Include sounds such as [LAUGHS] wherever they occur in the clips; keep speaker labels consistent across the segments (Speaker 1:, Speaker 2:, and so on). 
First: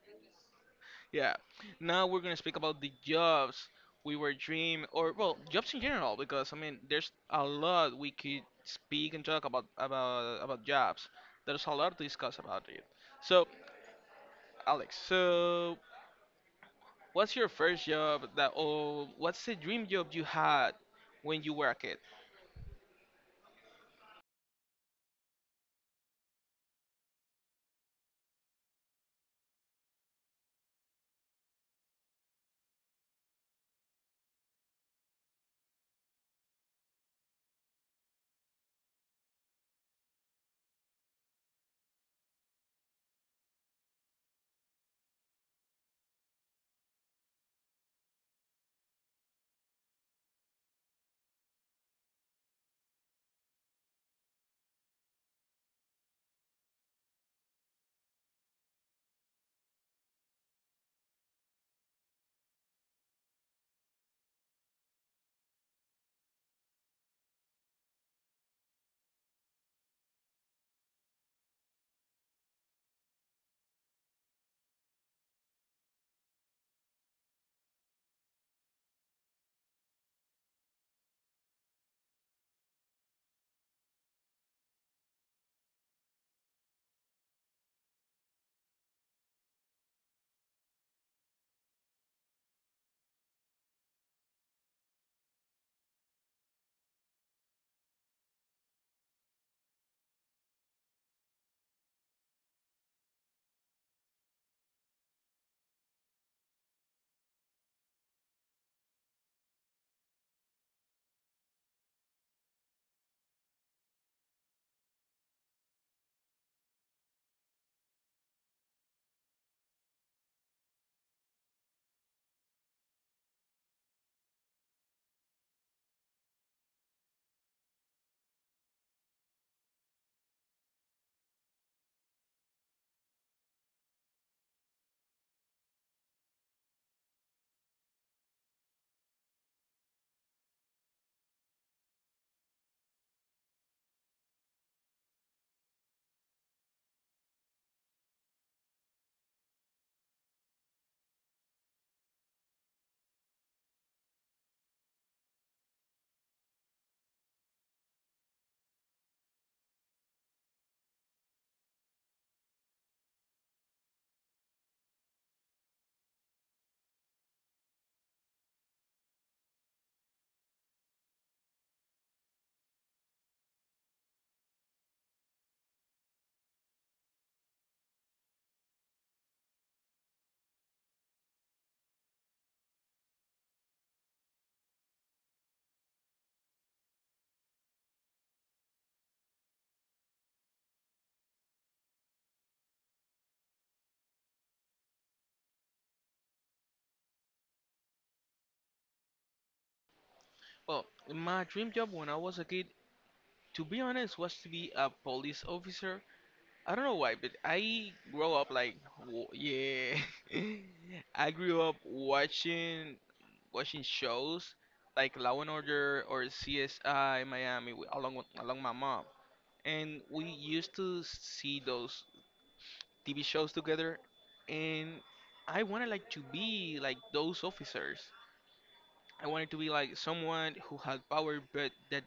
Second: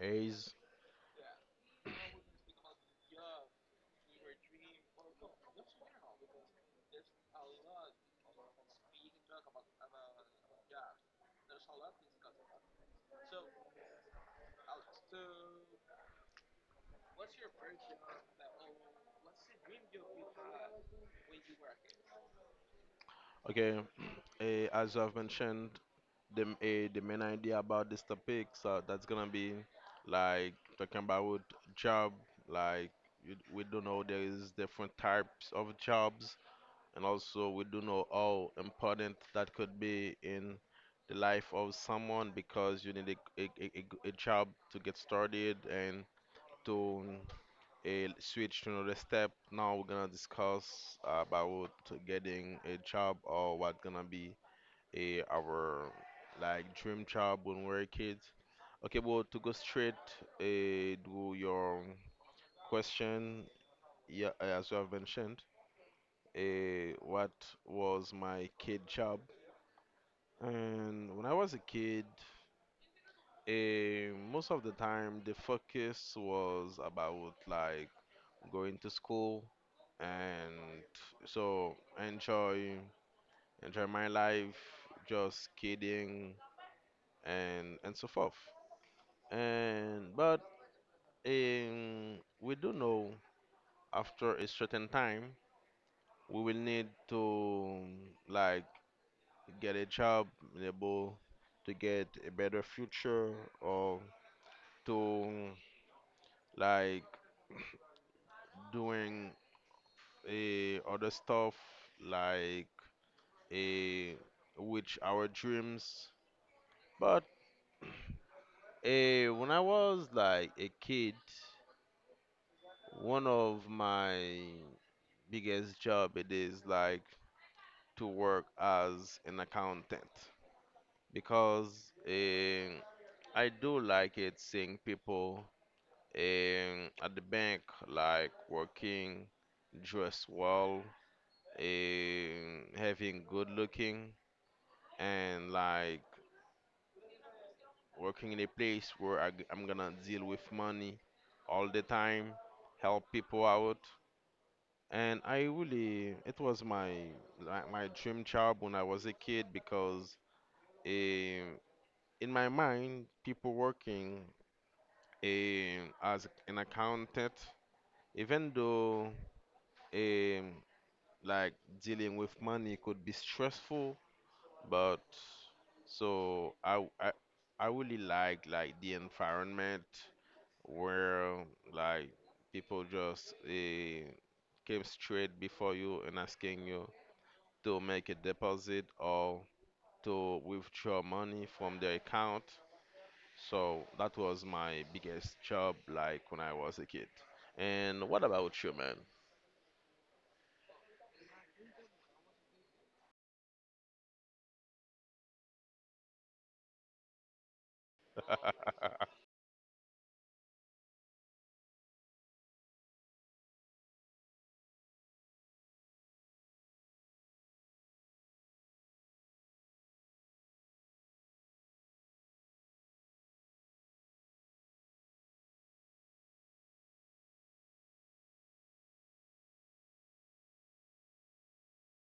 Speaker 1: Ace.
Speaker 2: Yeah. Now we're gonna speak about the jobs we were dream, or well, jobs in general, because there's a lot we could speak and talk about about jobs. There's a lot to discuss about it. So, Alex, so what's your first job that, or what's the dream job you had when you were a kid?
Speaker 1: Okay, as I've mentioned, the main idea about this topic, so that's gonna be like talking about job. Like we do know there is different types of jobs, and also we do know how important that could be in the life of someone because you need a job to get started and to a switch to another step. Now we're gonna discuss about getting a job or what gonna be a our like dream job when we're kids. Okay, well to go straight to your question, yeah, as you have mentioned, what was my kid job? And when I was a kid, most of the time the focus was about like going to school, and so enjoy enjoy my life, just kidding and so forth. And but we do know after a certain time we will need to like get a job, be able to get a better future or to like doing other stuff like eh, with our dreams. But when I was like a kid, one of my biggest job it is like to work as an accountant because eh, I do like it seeing people at the bank like working, dressed well, eh, having good looking and like working in a place where I am gonna deal with money all the time, help people out. And I really, it was my like my dream job when I was a kid because eh, in my mind, people working as an accountant, even though eh, like dealing with money could be stressful, but so I, I I really like the environment where like people just came straight before you and asking you to make a deposit or to withdraw money from their account. So that was my biggest job like when I was a kid. And what about you, man?
Speaker 2: Well, my dream job when I was a kid, to be honest, was to be a police officer. I don't know why, but I grow up like
Speaker 1: [LAUGHS]
Speaker 2: yeah. [LAUGHS] I grew up watching shows like Law and Order or CSI Miami along my mom, and we used to see those TV shows together, and I wanted like to be like those officers. I wanted to be like someone who had power, but that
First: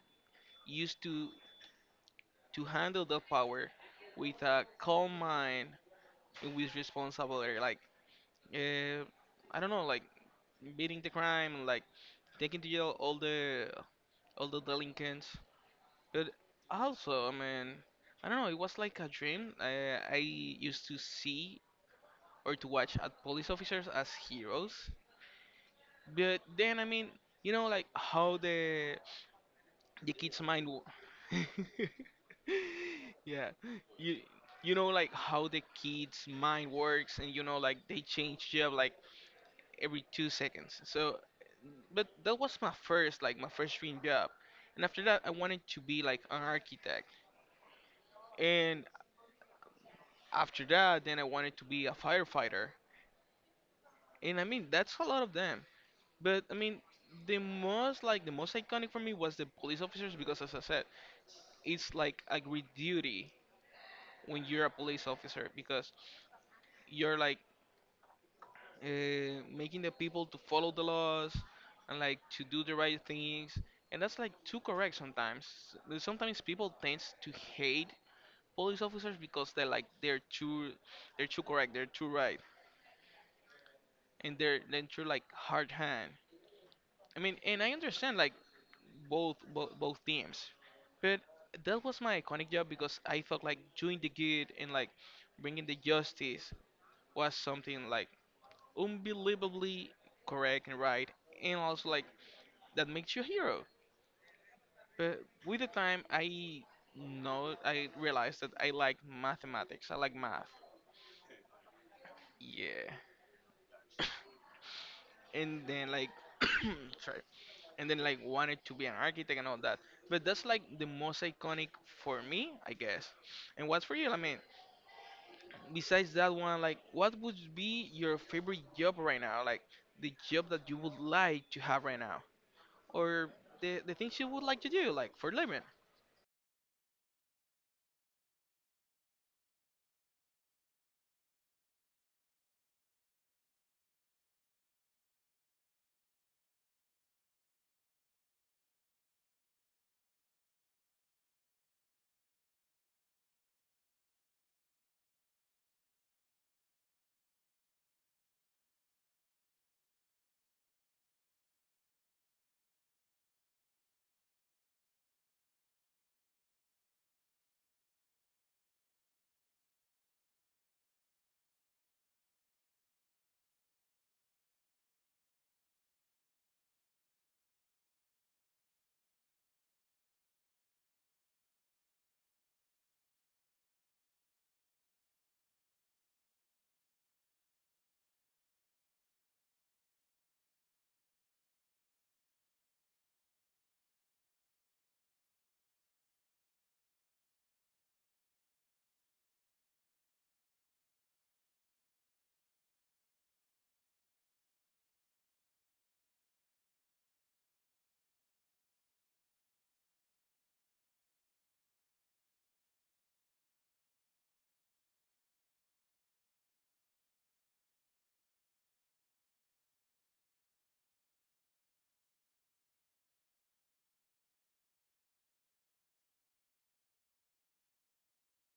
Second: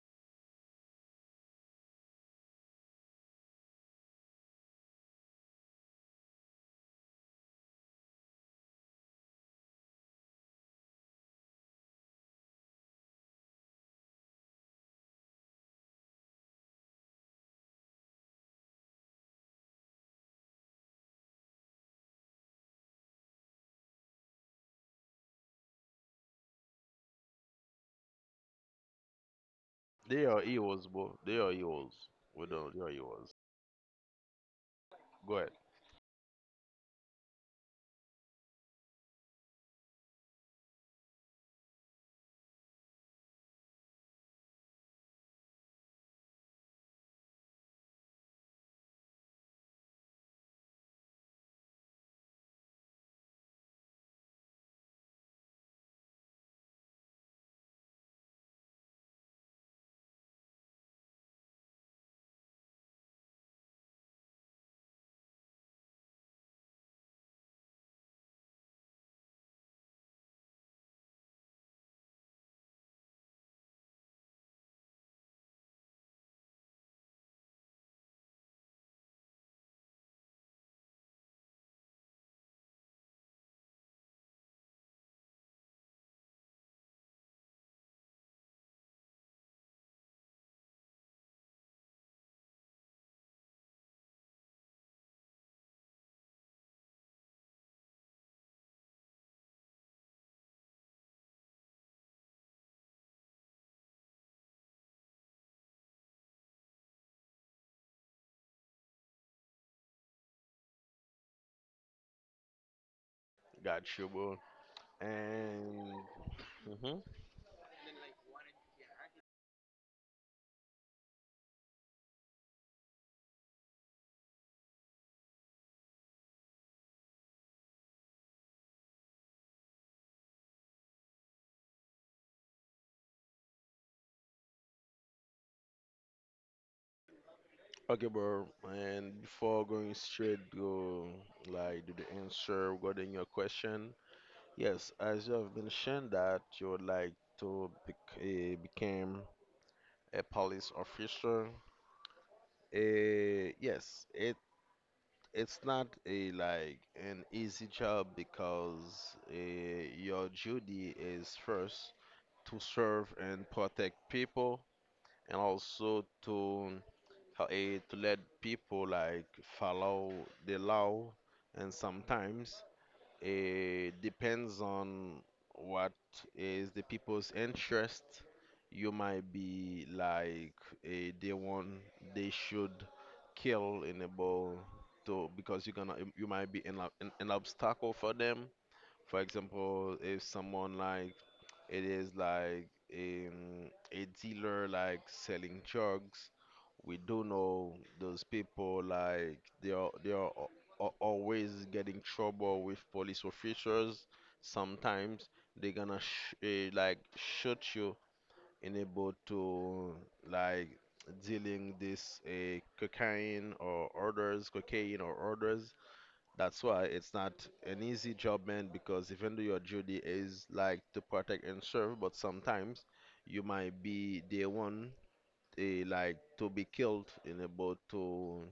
Speaker 2: used to handle the power with a calm mind and with responsibility, like. uh, I don't know, like beating the crime, like taking to jail all the delinquents. But also, I don't know. It was like a dream. I used to see or to watch at police officers as heroes. But then, you know, like how the
Speaker 1: They
Speaker 2: kids'
Speaker 1: are
Speaker 2: mind.
Speaker 1: heroes, bro. They are heroes. We don't. They are
Speaker 2: [LAUGHS]
Speaker 1: heroes.
Speaker 2: Yeah, you you know like
Speaker 1: Go
Speaker 2: how
Speaker 1: ahead.
Speaker 2: the kids' mind works, and you know like they change job like every 2 seconds. So, but that was my first, like my first dream job. And after that, I wanted to be like an architect. And after that, then I wanted to be a firefighter. And I mean, that's a lot of them. But the most like the most iconic for me was the police officers because, as I said, it's like a great duty when you're a police officer because you're like making the people to follow the laws and like to do the right things, and that's like too correct sometimes. Sometimes people tend to hate police officers because they're like they're too they're too correct, they're too right, and they're too like hard hand. I mean, and I understand like both both teams, but that was my iconic job because I felt like doing the good and like bringing the justice was something like unbelievably correct and right, and also like that makes you a hero. But with the time, I know I realized that I like mathematics. I like math. Yeah.
Speaker 1: Got you,
Speaker 2: [COUGHS]
Speaker 1: bro.
Speaker 2: And then
Speaker 1: And
Speaker 2: like, [COUGHS]
Speaker 1: mhm.
Speaker 2: sorry. And then like wanted to be an architect and all that. But that's like the most iconic for me, I guess. And what's for you? I mean, besides that one, like, what would be your favorite job right now? Like the job that you would like to have right now, or the things you would like to do, like for living.
Speaker 1: Okay, bro. And before going straight to like to the answer regarding your question, yes, as you have mentioned that you would like to become a police officer. Yes, it's not a like an easy job because your duty is first to serve and protect people and also to to let people like follow the law and sometimes it depends on what is the people's interest. You might be like a day one they should kill in a ball to because you're gonna you might be an obstacle for them. For example, if someone like it is like a dealer like selling drugs. We do know those people like they are always getting trouble with police officers. Sometimes they gonna like shoot you in able to like dealing this cocaine or orders, cocaine or orders. That's why it's not an easy job, man, because even though your duty is like to protect and serve, but sometimes you might be the one like to be killed in a boat to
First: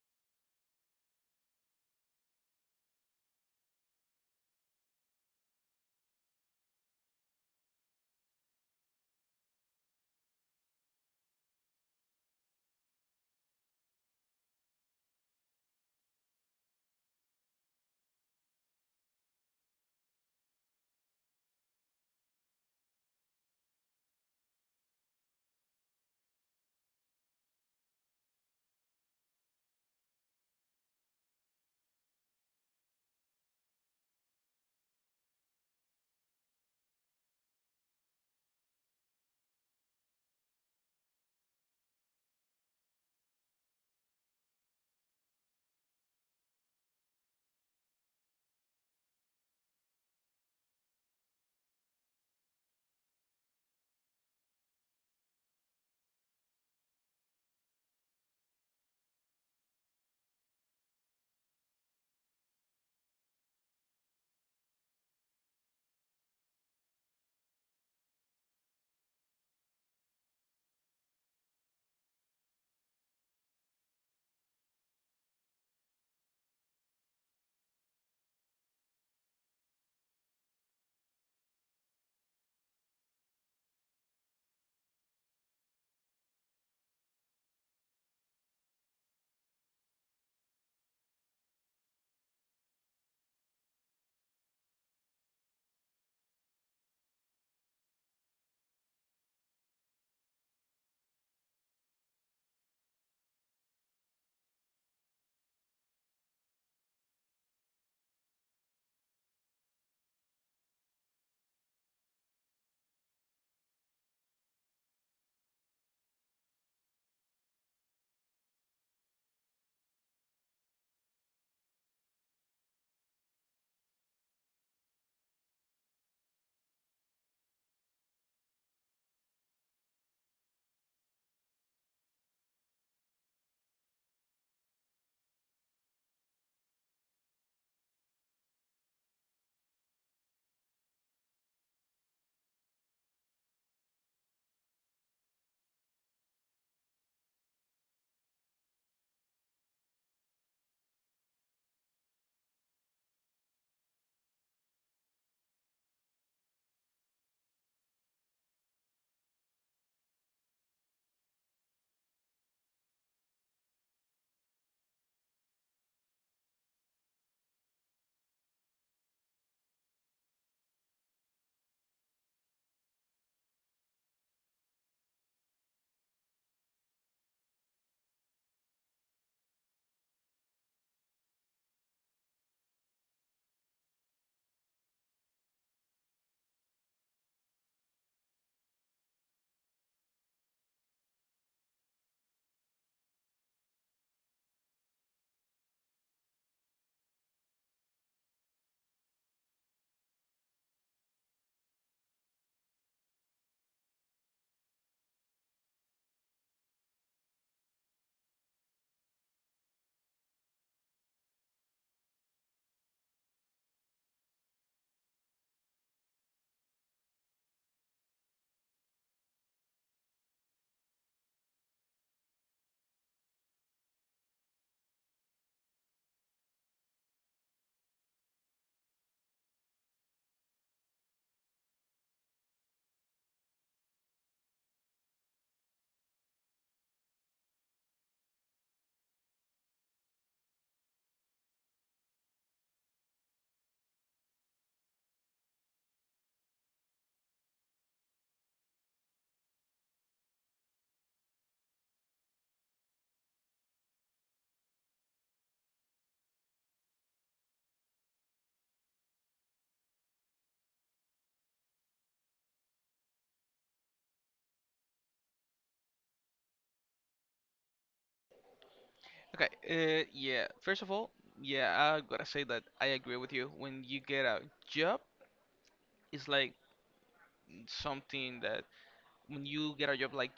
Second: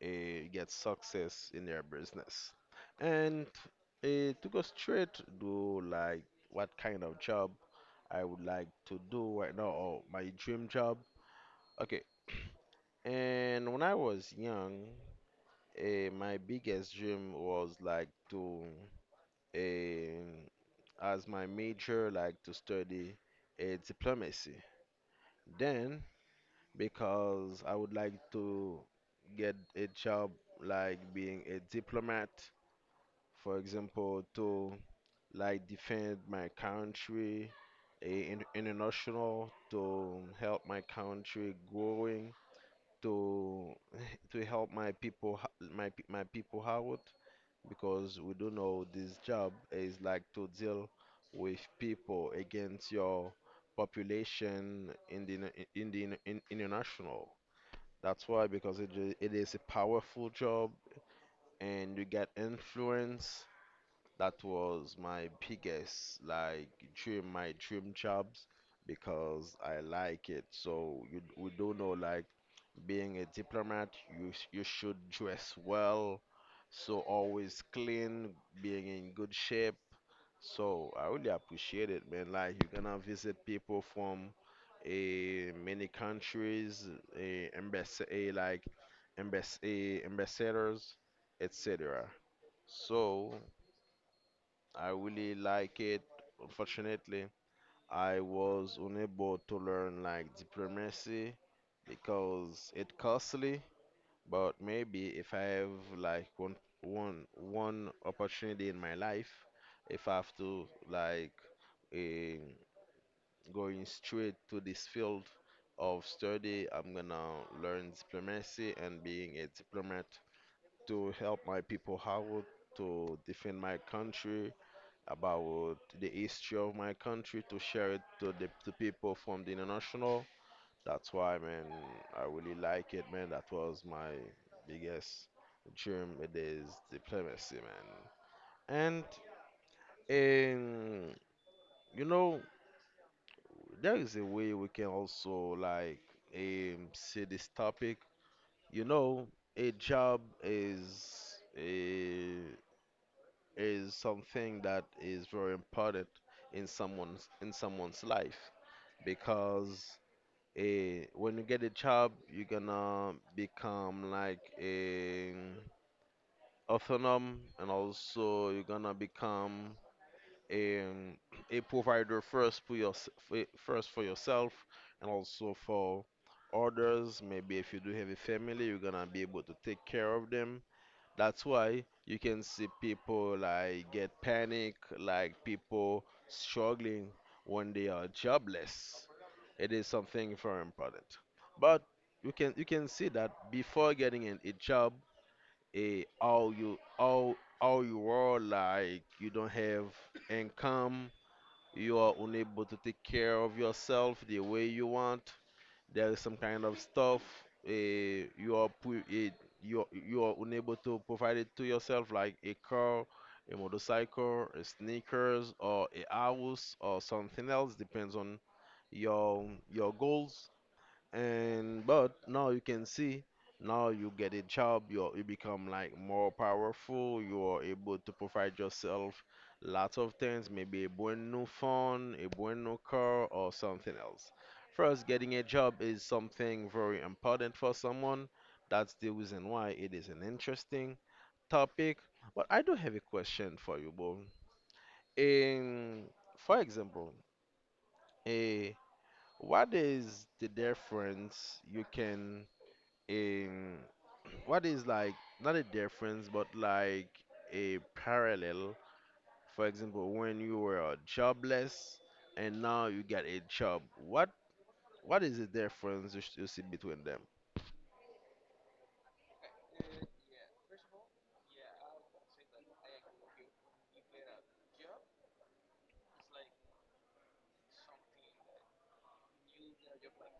Speaker 1: get success in their business. And to go straight to like what kind of job I would like to do right now or my dream job. Okay, and when I was young, my biggest dream was like to um, as my major, like to study diplomacy. Then, because I would like to get a job like being a diplomat, for example, to like defend my country in international, to help my country growing to [LAUGHS] to help my people h- my pe- my people out because we do know this job is like to deal with people against your population in the international. That's why because it is a powerful job and you get influence. That was my biggest like dream, my dream jobs because I like it. So you we do know like being a diplomat, you should dress well, so always clean, being in good shape. So I really appreciate it, man. Like you're gonna visit people from a many countries, a embassy, like embassy, ambassadors, etc. So. I really like it. Unfortunately, I was unable to learn like diplomacy because it costly. But maybe if I have like one opportunity in my life, if I have to like eh, going straight to this field of study, I'm gonna learn diplomacy and being a diplomat to help my people out, to defend my country, about the history of my country to share it to the to people from the international. That's why, man, I really like it, man. That was my biggest dream. It is diplomacy, man. And um, you know, there is a way we can also like see this topic. You know, a job is eh, is something that is very important in someone's life because when you get a job you're gonna become like a autonomous, and also you're gonna become a, a provider, first for your first for yourself, and also for others. Maybe if you do have a family you're gonna be able to take care of them. That's why you can see people like get panic, like people struggling when they are jobless. It is something very important. But you can see that before getting a job, a how you are like you don't have income, you are unable to take care of yourself the way you want. There is some kind of stuff uh, you are pu- eh, you are unable to provide it to yourself, like a car, a motorcycle, a sneakers, or a house, or something else. Depends on your goals. And but now you can see now you get a job, you become like more powerful, you are able to provide yourself lots of things, maybe a brand new phone, a brand new car, or something else. First, getting a job is something very important for someone. That's the reason why it is an interesting topic. But I do have a question for you, Bo. In, for example, a, what is the difference you can um, [CLEARS THROAT] what is like not a difference, but like a parallel. For example, when you were jobless and now you get a job, what is the difference you see between them?
Speaker 2: Okay, yeah. First of all, yeah, I gotta say that I agree with you. When you get a job, it's like something that when you get a job like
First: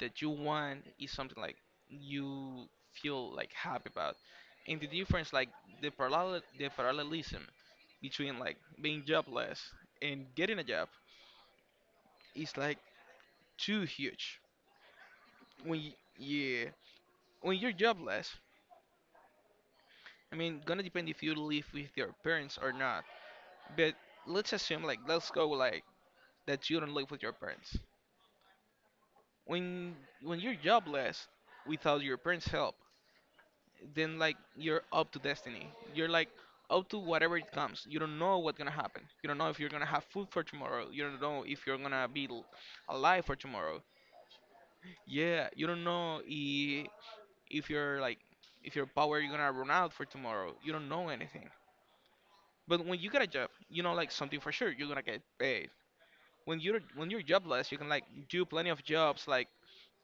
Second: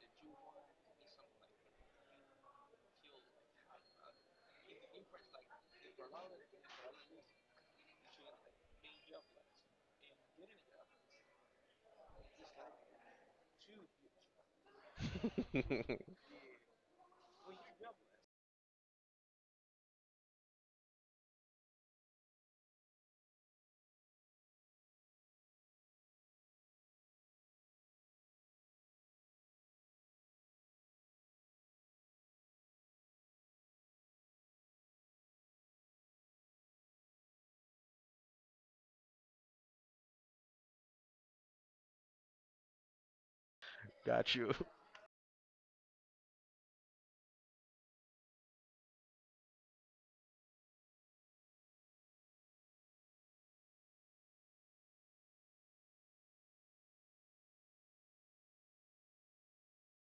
Speaker 2: that you want is something like you feel like happy about. And the difference, like the parallel, the parallelism between like being jobless and getting a job is like too huge. When y
Speaker 1: [LAUGHS]
Speaker 2: Yeah, when you're jobless, gonna depend if you live with your parents or not. But let's assume like let's go like that you don't live with your parents. When when you're jobless without your parents' help, then like you're up to destiny. You're like up to whatever it comes. You don't know what's gonna happen. You don't know if you're gonna have food for tomorrow. You don't know if you're gonna be alive for tomorrow.
Speaker 1: Got you.
Speaker 2: Yeah, you don't know if you're like if your power you're gonna run out for tomorrow. You don't know anything. But when you get a job, you know like something for sure. You're gonna get paid. When you're jobless, you can like do plenty of jobs like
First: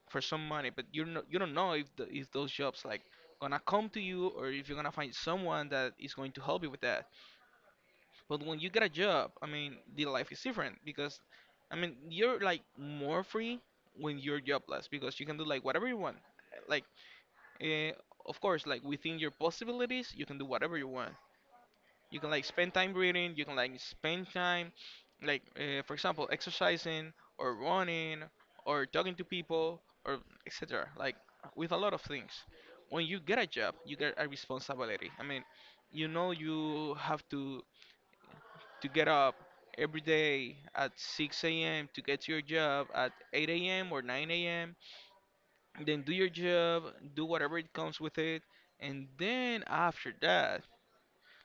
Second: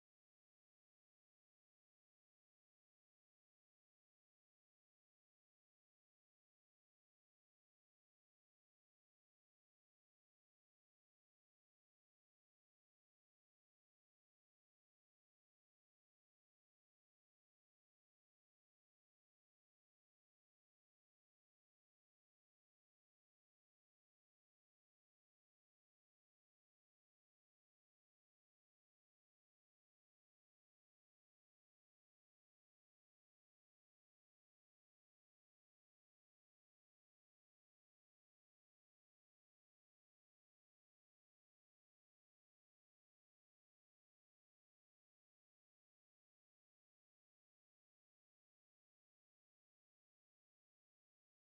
Speaker 2: for some money, but you don't know if if those jobs like gonna come to you or if you're gonna find someone that is going to help you with that. But when you get a job, the life is different because, you're like more free when you're jobless because you can do like whatever you want, like. Uh, of course, like within your possibilities, you can do whatever you want. You can like spend time reading. You can like spend time, like for example, exercising or running or talking to people or etc. Like with a lot of things. When you get a job, you get a responsibility. You know you have to get up every day at 6 a.m. to get to your job at 8 a.m. or 9 a.m. Then do your job, do whatever it comes with it, and then after that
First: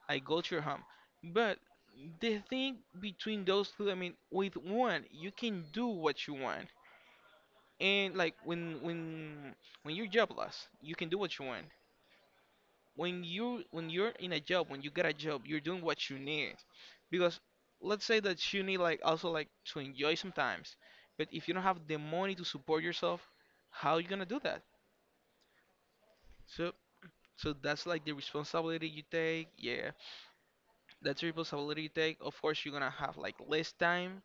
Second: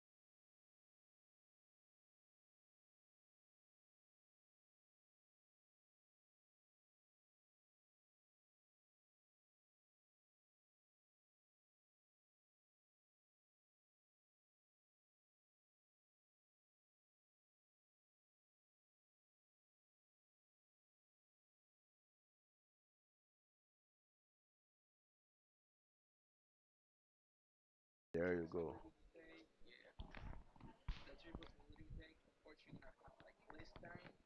Speaker 2: I go to your home. But the thing between those two, with one, you can do what you want. And like when you're jobless, you can do what you want. When you're in a job, when you get a job, you're doing what you need. Because let's say that you need like also like to enjoy sometimes. But if you don't have the money to support yourself, how you gonna do that? So so that's like the
Speaker 1: There you go.
Speaker 2: responsibility you take. Yeah, that's the responsibility you take. Of course, you're gonna have like less time,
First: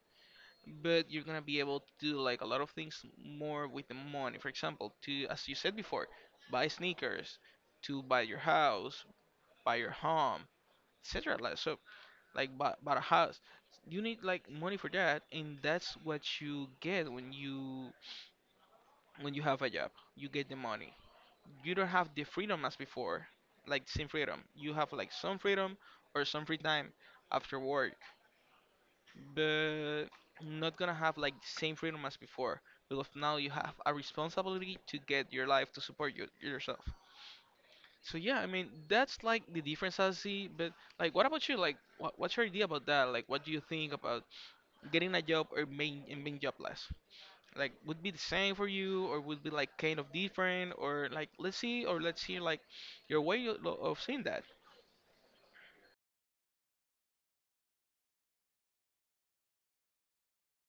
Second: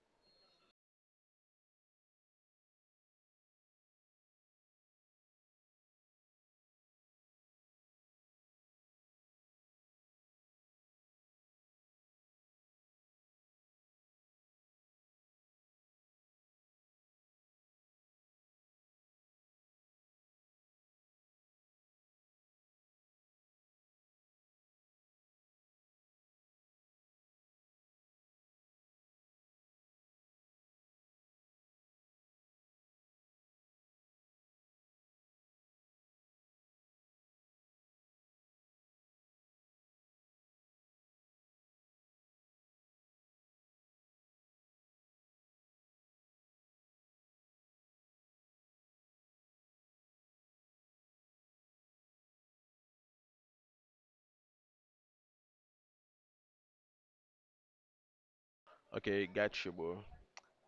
Speaker 2: but you're gonna be able to do like a lot of things more with the money. For example, to as you said before, buy sneakers, to buy your house, buy your home, etc. Like so, like buy a house. You need like money for that, and that's what you get when you have a job. You get the money. You don't have the freedom as before, like same freedom. You have like some freedom or some free time after work, but not gonna have like the same freedom as before because now you have a responsibility to get your life to support yourself. So yeah, I mean that's like the difference I see. But like what about you? Like what's your idea about that? Like what do you think about getting a job or being jobless? Like would be the same for you or would be like kind of different? Or like let's see or let's hear like your way of seeing that.
Speaker 1: Okay, got you, bro.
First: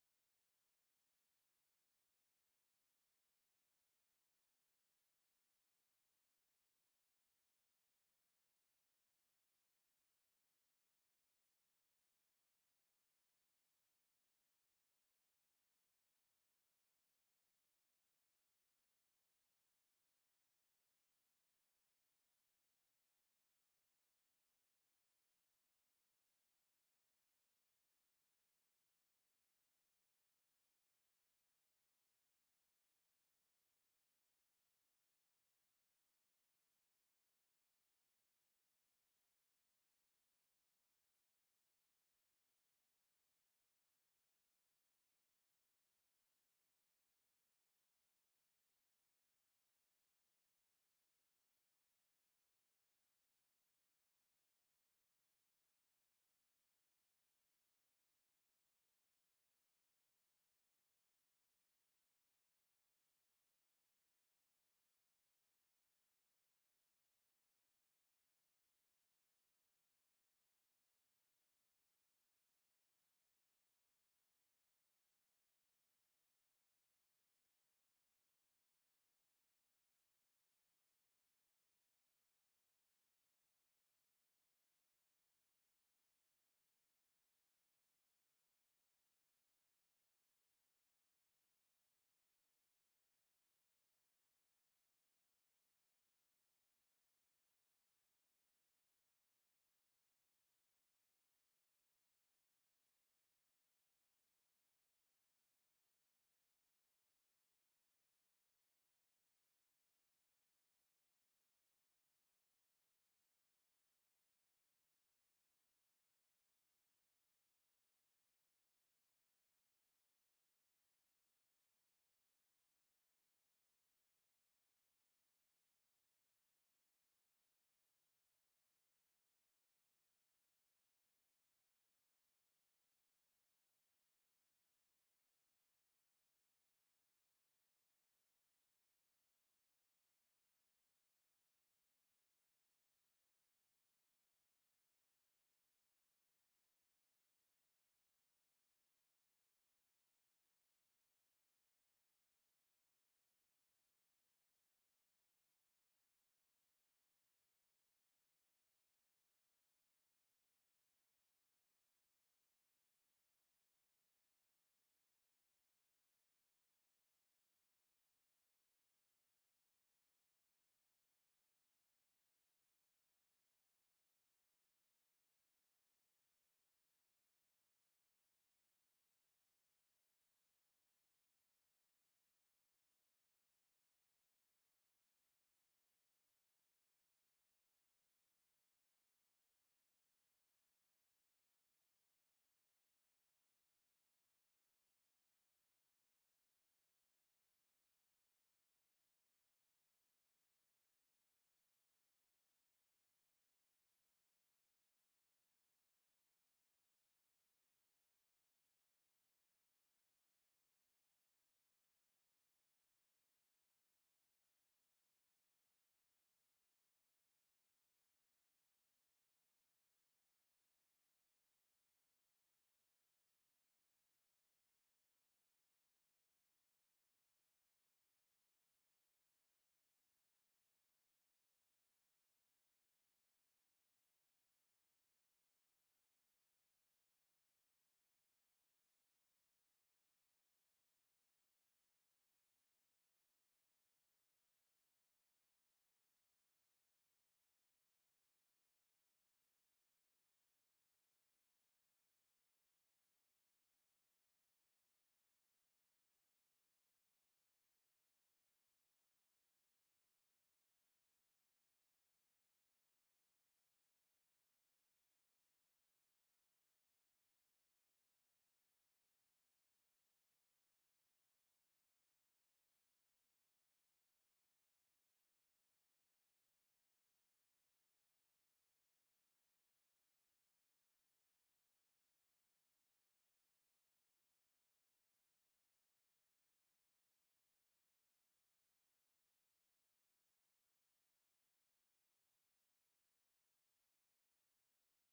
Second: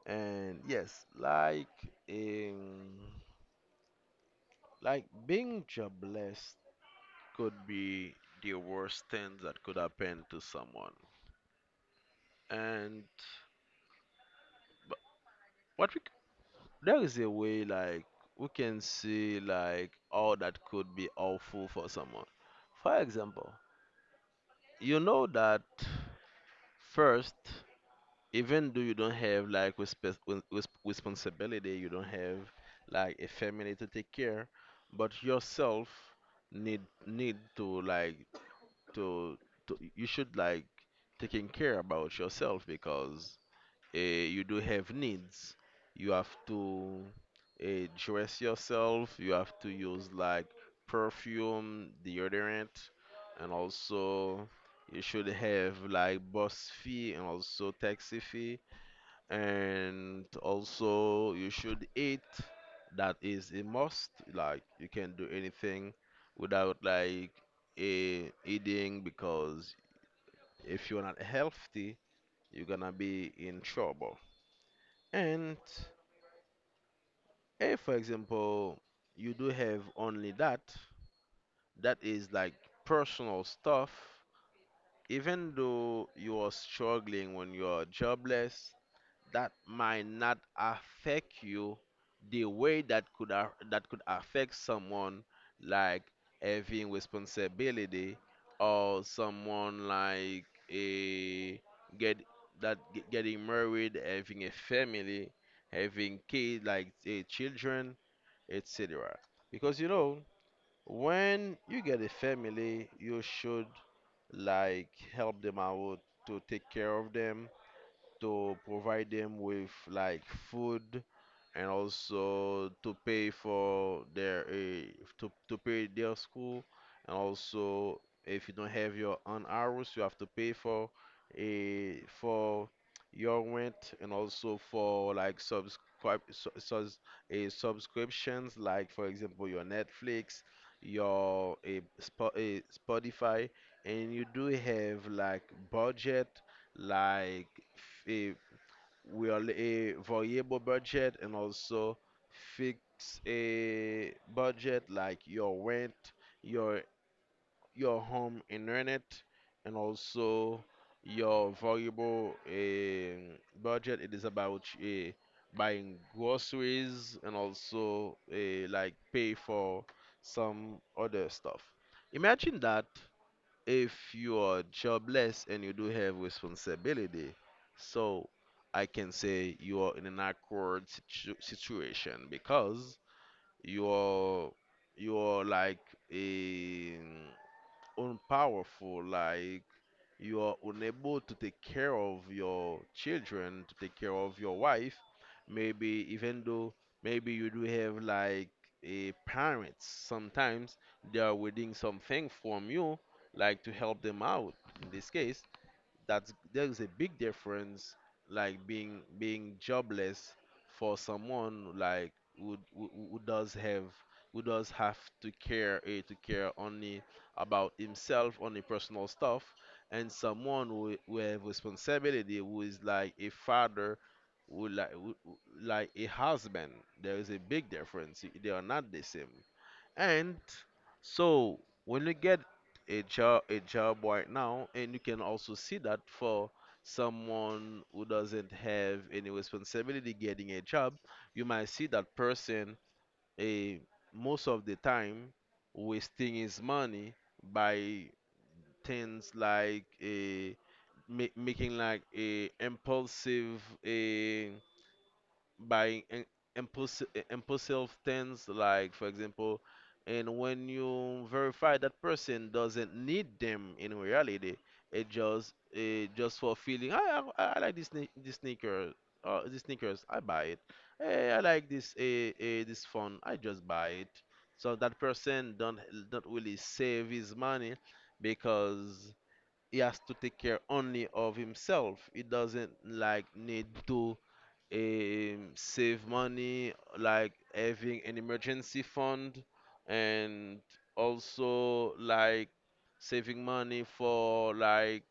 Speaker 1: And yes, um, like being jobless could be the worst thing that could happen to someone. And but what we there is a way like we can see like all that could be awful for someone. For example, you know that first, even though you don't have like responsibility, you don't have like a family to take care, but yourself need need to to, to you should like taking care about yourself because you do have needs. You have to dress yourself. You have to use like perfume, deodorant, and also you should have like bus fee and also taxi fee. And also you should eat. That is a must. Like you can't do anything without like a eating because if you're not healthy, you're gonna be in trouble. And if, for example, you do have only that, that is like personal stuff, even though you are struggling when you are jobless, that might not affect you the way that that could affect someone like having responsibility, or someone like a get that ge- getting married, having a family, having kids like children, etc. Because you know, when you get a family, you should like help them out, to take care of them, to provide them with like food, and also to pay for their to pay their school, and also if you don't have your own hours, you have to pay for a for your rent, and also for like subscribe su- sus a subscriptions like for example your Netflix, your a, Spo- a Spotify, and you do have like budget like we are a variable budget and also fix a budget like your rent, your home internet, and also your variable budget. It is about buying groceries and also like pay for some other stuff. Imagine that if you are jobless and you do have responsibility, so I can say you are in an situation because you are you are like a mm, unpowerful, like you are unable to take care of your children, to take care of your wife, maybe even though maybe you do have like a parents. Sometimes they are waiting something from you, like to help them out. In this case that's there's a big difference, like being jobless for someone like who does have, who does have to to care only about himself, only personal stuff, and someone who have responsibility, who is like a father, who- like a husband. There is a big difference, they are not the same. And so when you get a job right now, and you can also see that for someone who doesn't have any responsibility getting a job, you might see that person a most of the time wasting his money by things like making like a impulsive, by im- impulsive things, like for example, and when you verify that person doesn't need them in reality, it just for feeling. I like this sneaker, these sneakers, I buy it. Hey, I like this phone, I just buy it. So that person don't really save his money because he has to take care only of himself. He doesn't like need to save money, like having an emergency fund, and also like saving money for like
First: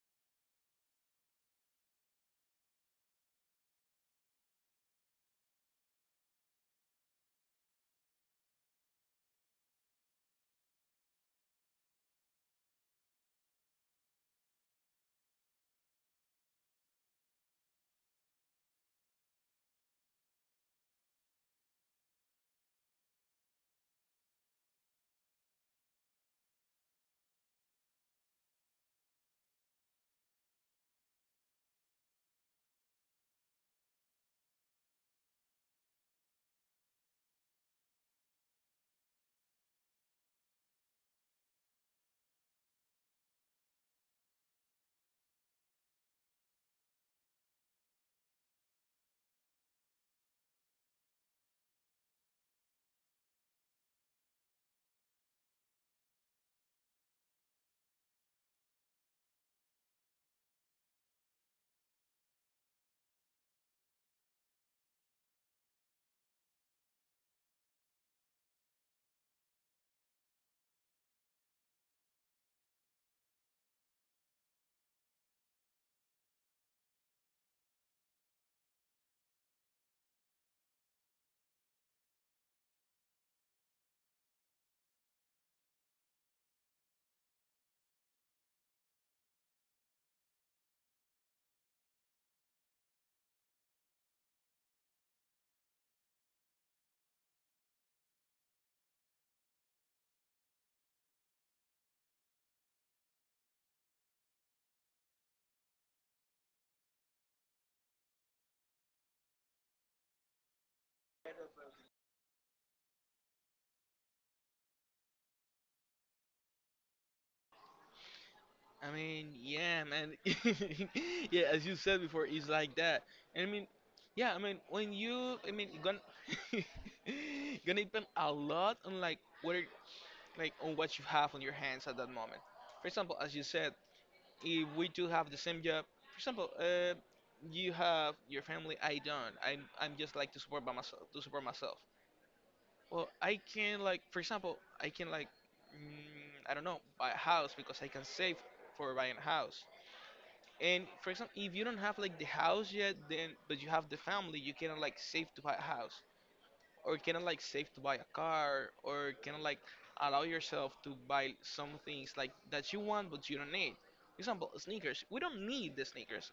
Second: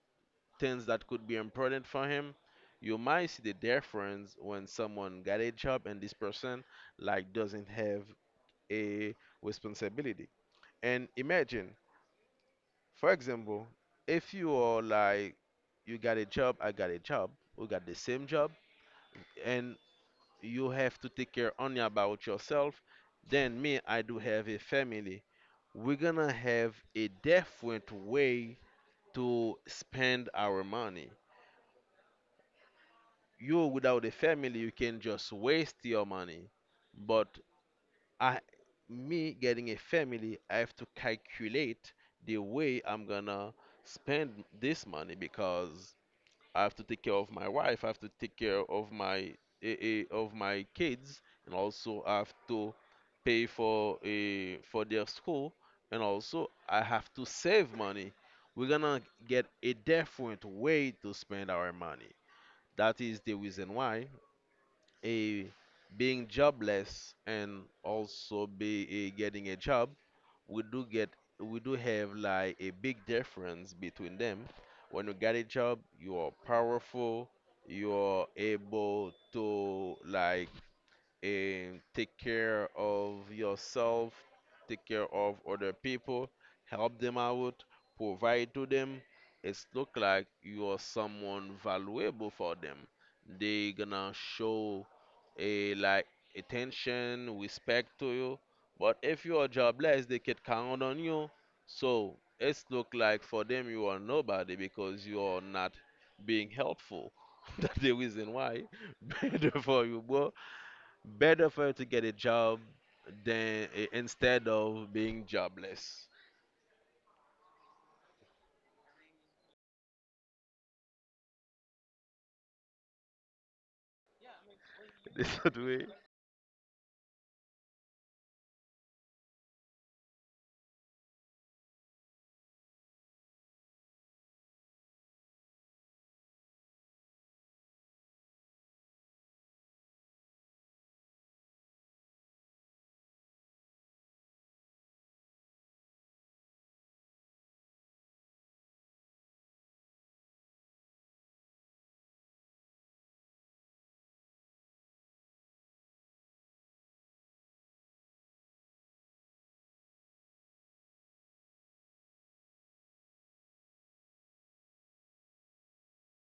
Speaker 1: things that could be important for him. You might see the difference when someone got a job and this person like doesn't have a responsibility. And imagine, for example, if you are like, you got a job, I got a job, we got the same job, and you have to take care only about yourself, then me, I do have a family. We're gonna have a different way to spend our money. You, without a family, you can just waste your money. But I, me getting a family, I have to calculate the way I'm gonna spend this money because I have to take care of my wife. I have to take care of my of my kids, and also I have to pay for for their school, and also I have to save money. We're gonna get a different way to spend our money. That is the reason why a being jobless and also getting a job, we do get we do have like a big difference between them. When you get a job, you are powerful, you are able to like and take care of yourself, take care of other people, help them out, provide to them. It's look like you are someone valuable for them. They gonna show a like attention, respect to you. But if you are jobless, they can count on you. So it's look like for them you are nobody because you are not being helpful. [LAUGHS] That's the reason why [LAUGHS] better for you, boy, better for her to get a job than instead of being jobless.
Speaker 2: I mean, yeah, man. [LAUGHS] yeah, as you said before, it's like that. And yeah, when
Speaker 1: [LAUGHS] This
Speaker 2: you,
Speaker 1: is the way.
Speaker 2: gonna, [LAUGHS] gonna depend a lot on like whether, like on what you have on your hands at that moment. For example, as you said, if we do have the same job, for example, you have your family. I don't. I'm just like to support by myself, to support myself. Well, I can like, for example, I can like, mm, I don't know, buy a house because I can save for buying a house. And for example, if you don't have like the house yet, then but you have the family, you cannot like save to buy a house, or cannot like save to buy a car, or cannot like allow yourself to buy some things like that you want but you don't need. For example, sneakers. We don't need the sneakers.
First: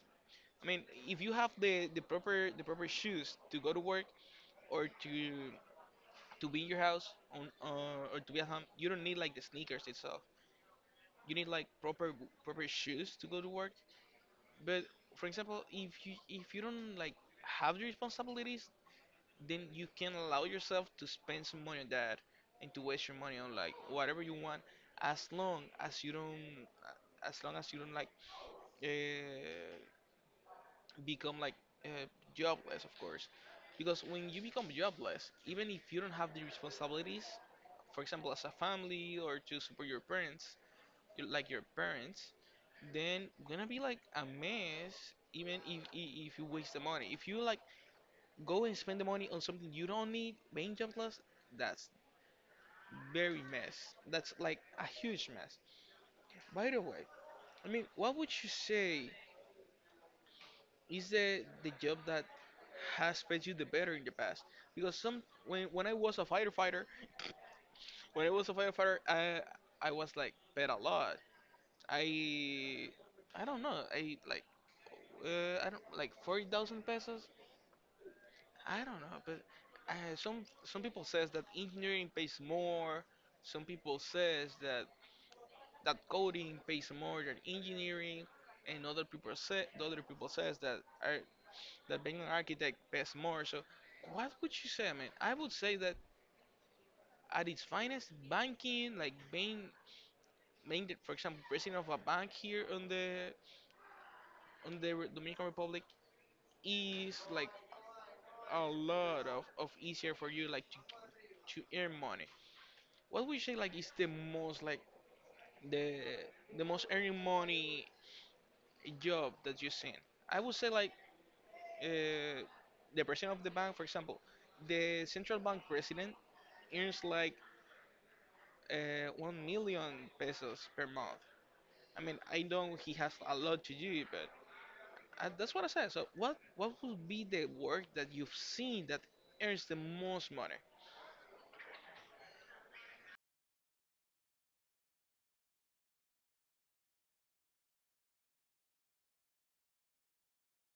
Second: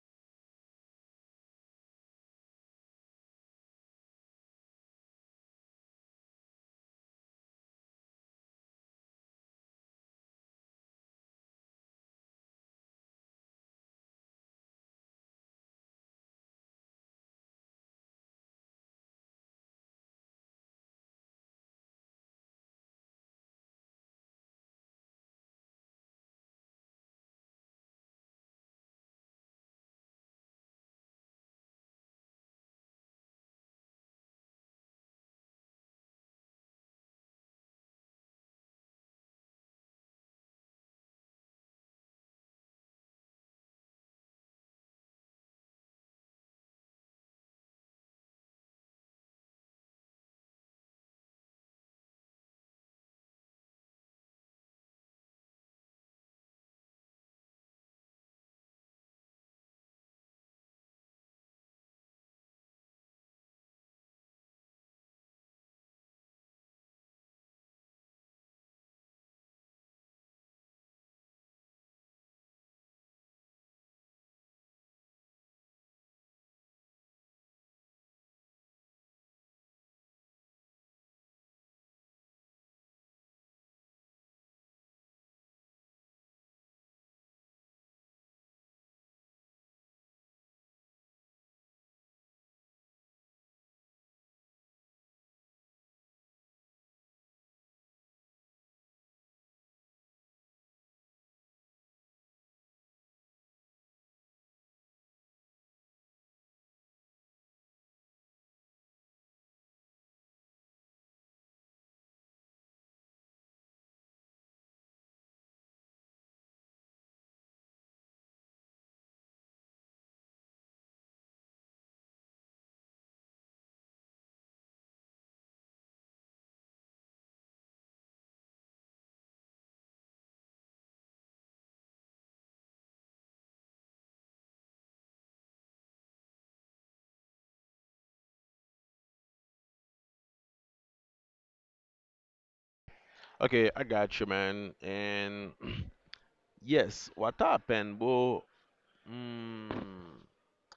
Speaker 2: I mean, if you have the proper shoes to go to work or to be in your house on or to be at home, you don't need like the sneakers itself. You need like proper shoes to go to work. But for example, if you don't like have the responsibilities, then you can allow yourself to spend some money on that and to waste your money on like whatever you want, as long as you don't as long as you don't like uh, become like uh, jobless, of course. Because when you become jobless, even if you don't have the responsibilities, for example, as a family or to support your parents, like your parents, then gonna be like a mess. Even if you waste the money, if you like go and spend the money on something you don't need paying job jobless, that's very mess, that's like a huge mess. By the way, I mean, what would you say is the job that has paid you the better in the past? Because some when I was a firefighter, when I was a firefighter, I was like paid a lot. i I don't know, I like I don't like 40,000 pesos. I don't know, but some people says that engineering pays more. Some people says that coding pays more than engineering, and other people say the other people says that are that being an architect pays more. So, what would you say, man? I would say that at its finest, banking, like being the, for example, president of a bank here on the Dominican Republic, is like a lot of easier for you like to earn money. What would you say like is the most like the the most earning money job that you've seen? I would say like uh, the president of the bank, for example, the central bank president earns like 1 million pesos per month. I mean, I know he has a lot to do, but that's what I said. So what would be the work that you've seen that earns the most money?
Speaker 1: Okay, I got you, man. And [CLEARS THROAT] yes, what happened, bro? Mm,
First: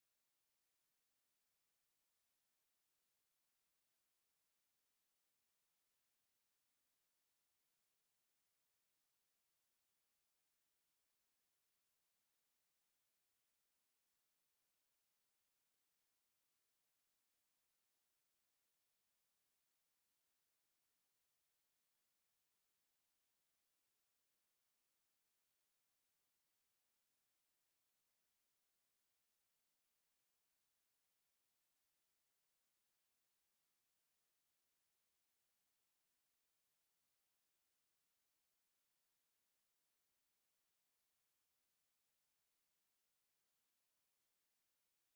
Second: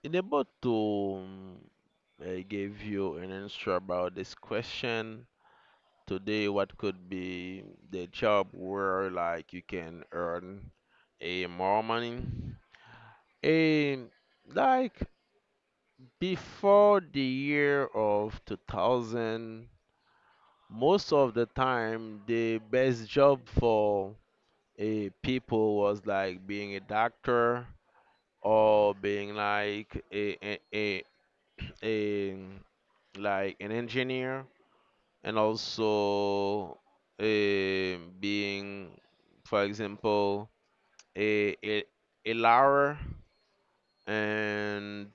Speaker 1: in about to mm, I gave you an answer about this question today. What could be the job where like you can earn a more money? A like Before the year of 2000, most of the time, the best job for a people was like being a doctor or being like a like an engineer, and also being, for example, a, a, a lawyer, and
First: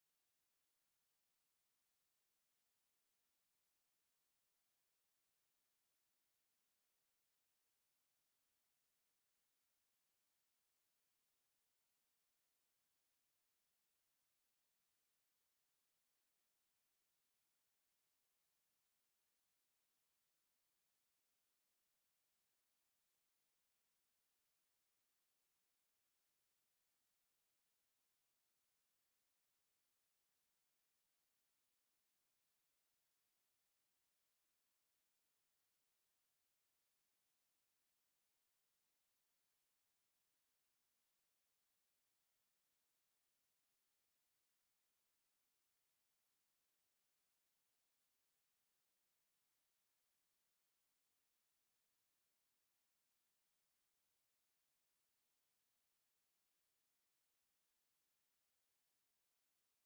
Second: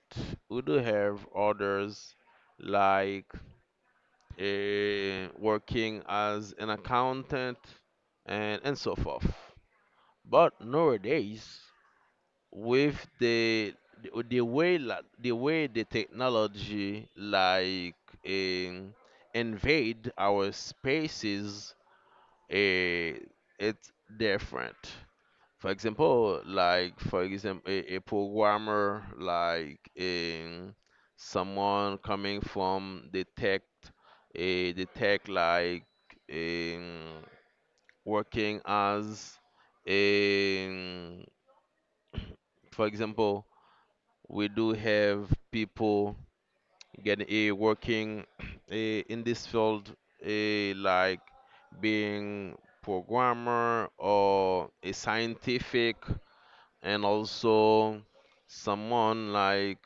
Speaker 1: we do have others like working as an accountant, and so forth. But nowadays, with the way the way the technology like um, invade our spaces, eh, it's different. For example, a programmer, like someone coming from the tech, a the tech like um, working as a for example, we do have people getting a working [CLEARS THROAT] in this field, like being programmer or a scientific. And also someone like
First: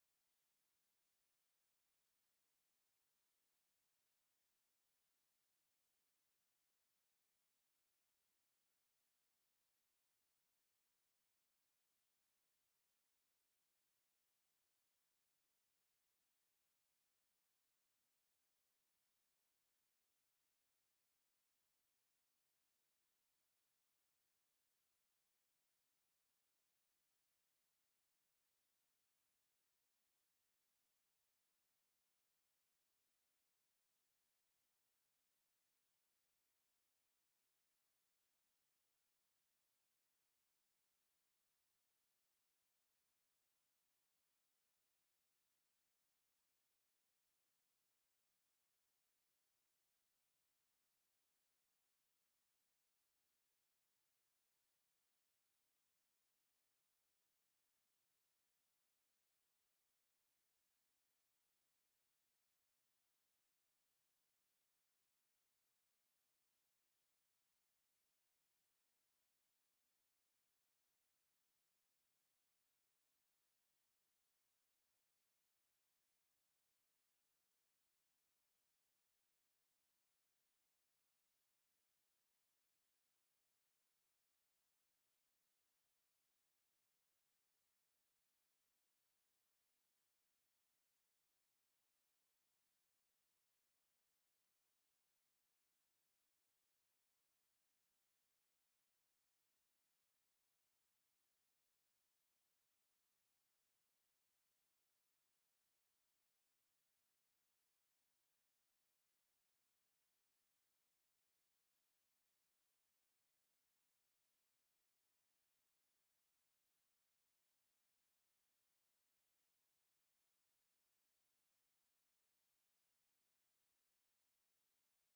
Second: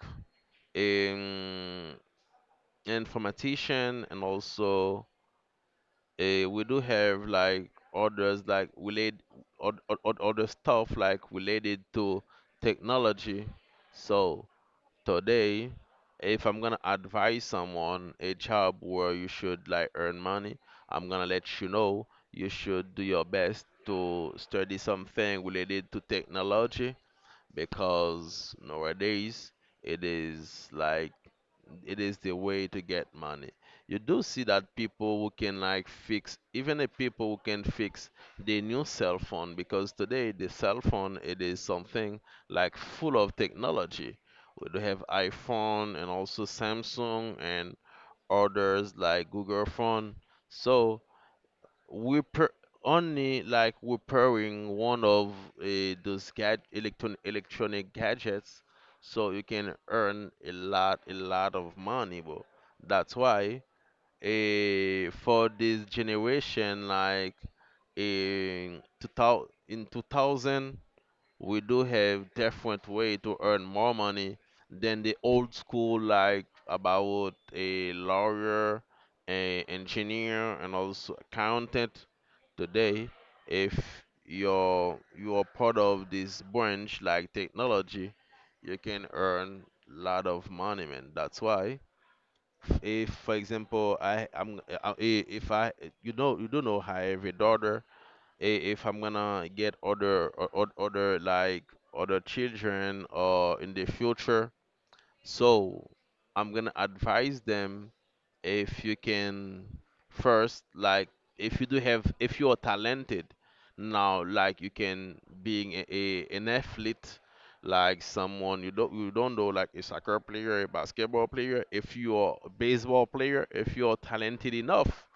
Speaker 1: an informatician, and also we do have like others like related other stuff like related to technology. So today, if I'm gonna advise someone a job where you should like earn money, I'm gonna let you know you should do your best to study something related to technology, because nowadays it is like it is the way to get money. You do see that people who can like fix, even the people who can fix the new cell phone, because today the cell phone it is something like full of technology. We do have iPhone and also Samsung, and others like Google phone. So we pre- only like repairing one of those electronic gadgets, so you can earn a lot, a lot of money, bro. That's why for this generation, like in 2000, we do have different way to earn more money than the old school, like about a lawyer, a engineer, and also accountant. Today, if you are part of this branch, like technology, you can earn lot of money, man. That's why if for example I am if I, you know, you do not know how I have a daughter, I- if I'm gonna get other other like other children or in the future. So I'm gonna advise them, if you can first like if you do have, if you are talented now, like you can being a an athlete, like someone you don't, you don't know, like a soccer player, a basketball player, if you are a baseball player, if you are talented enough,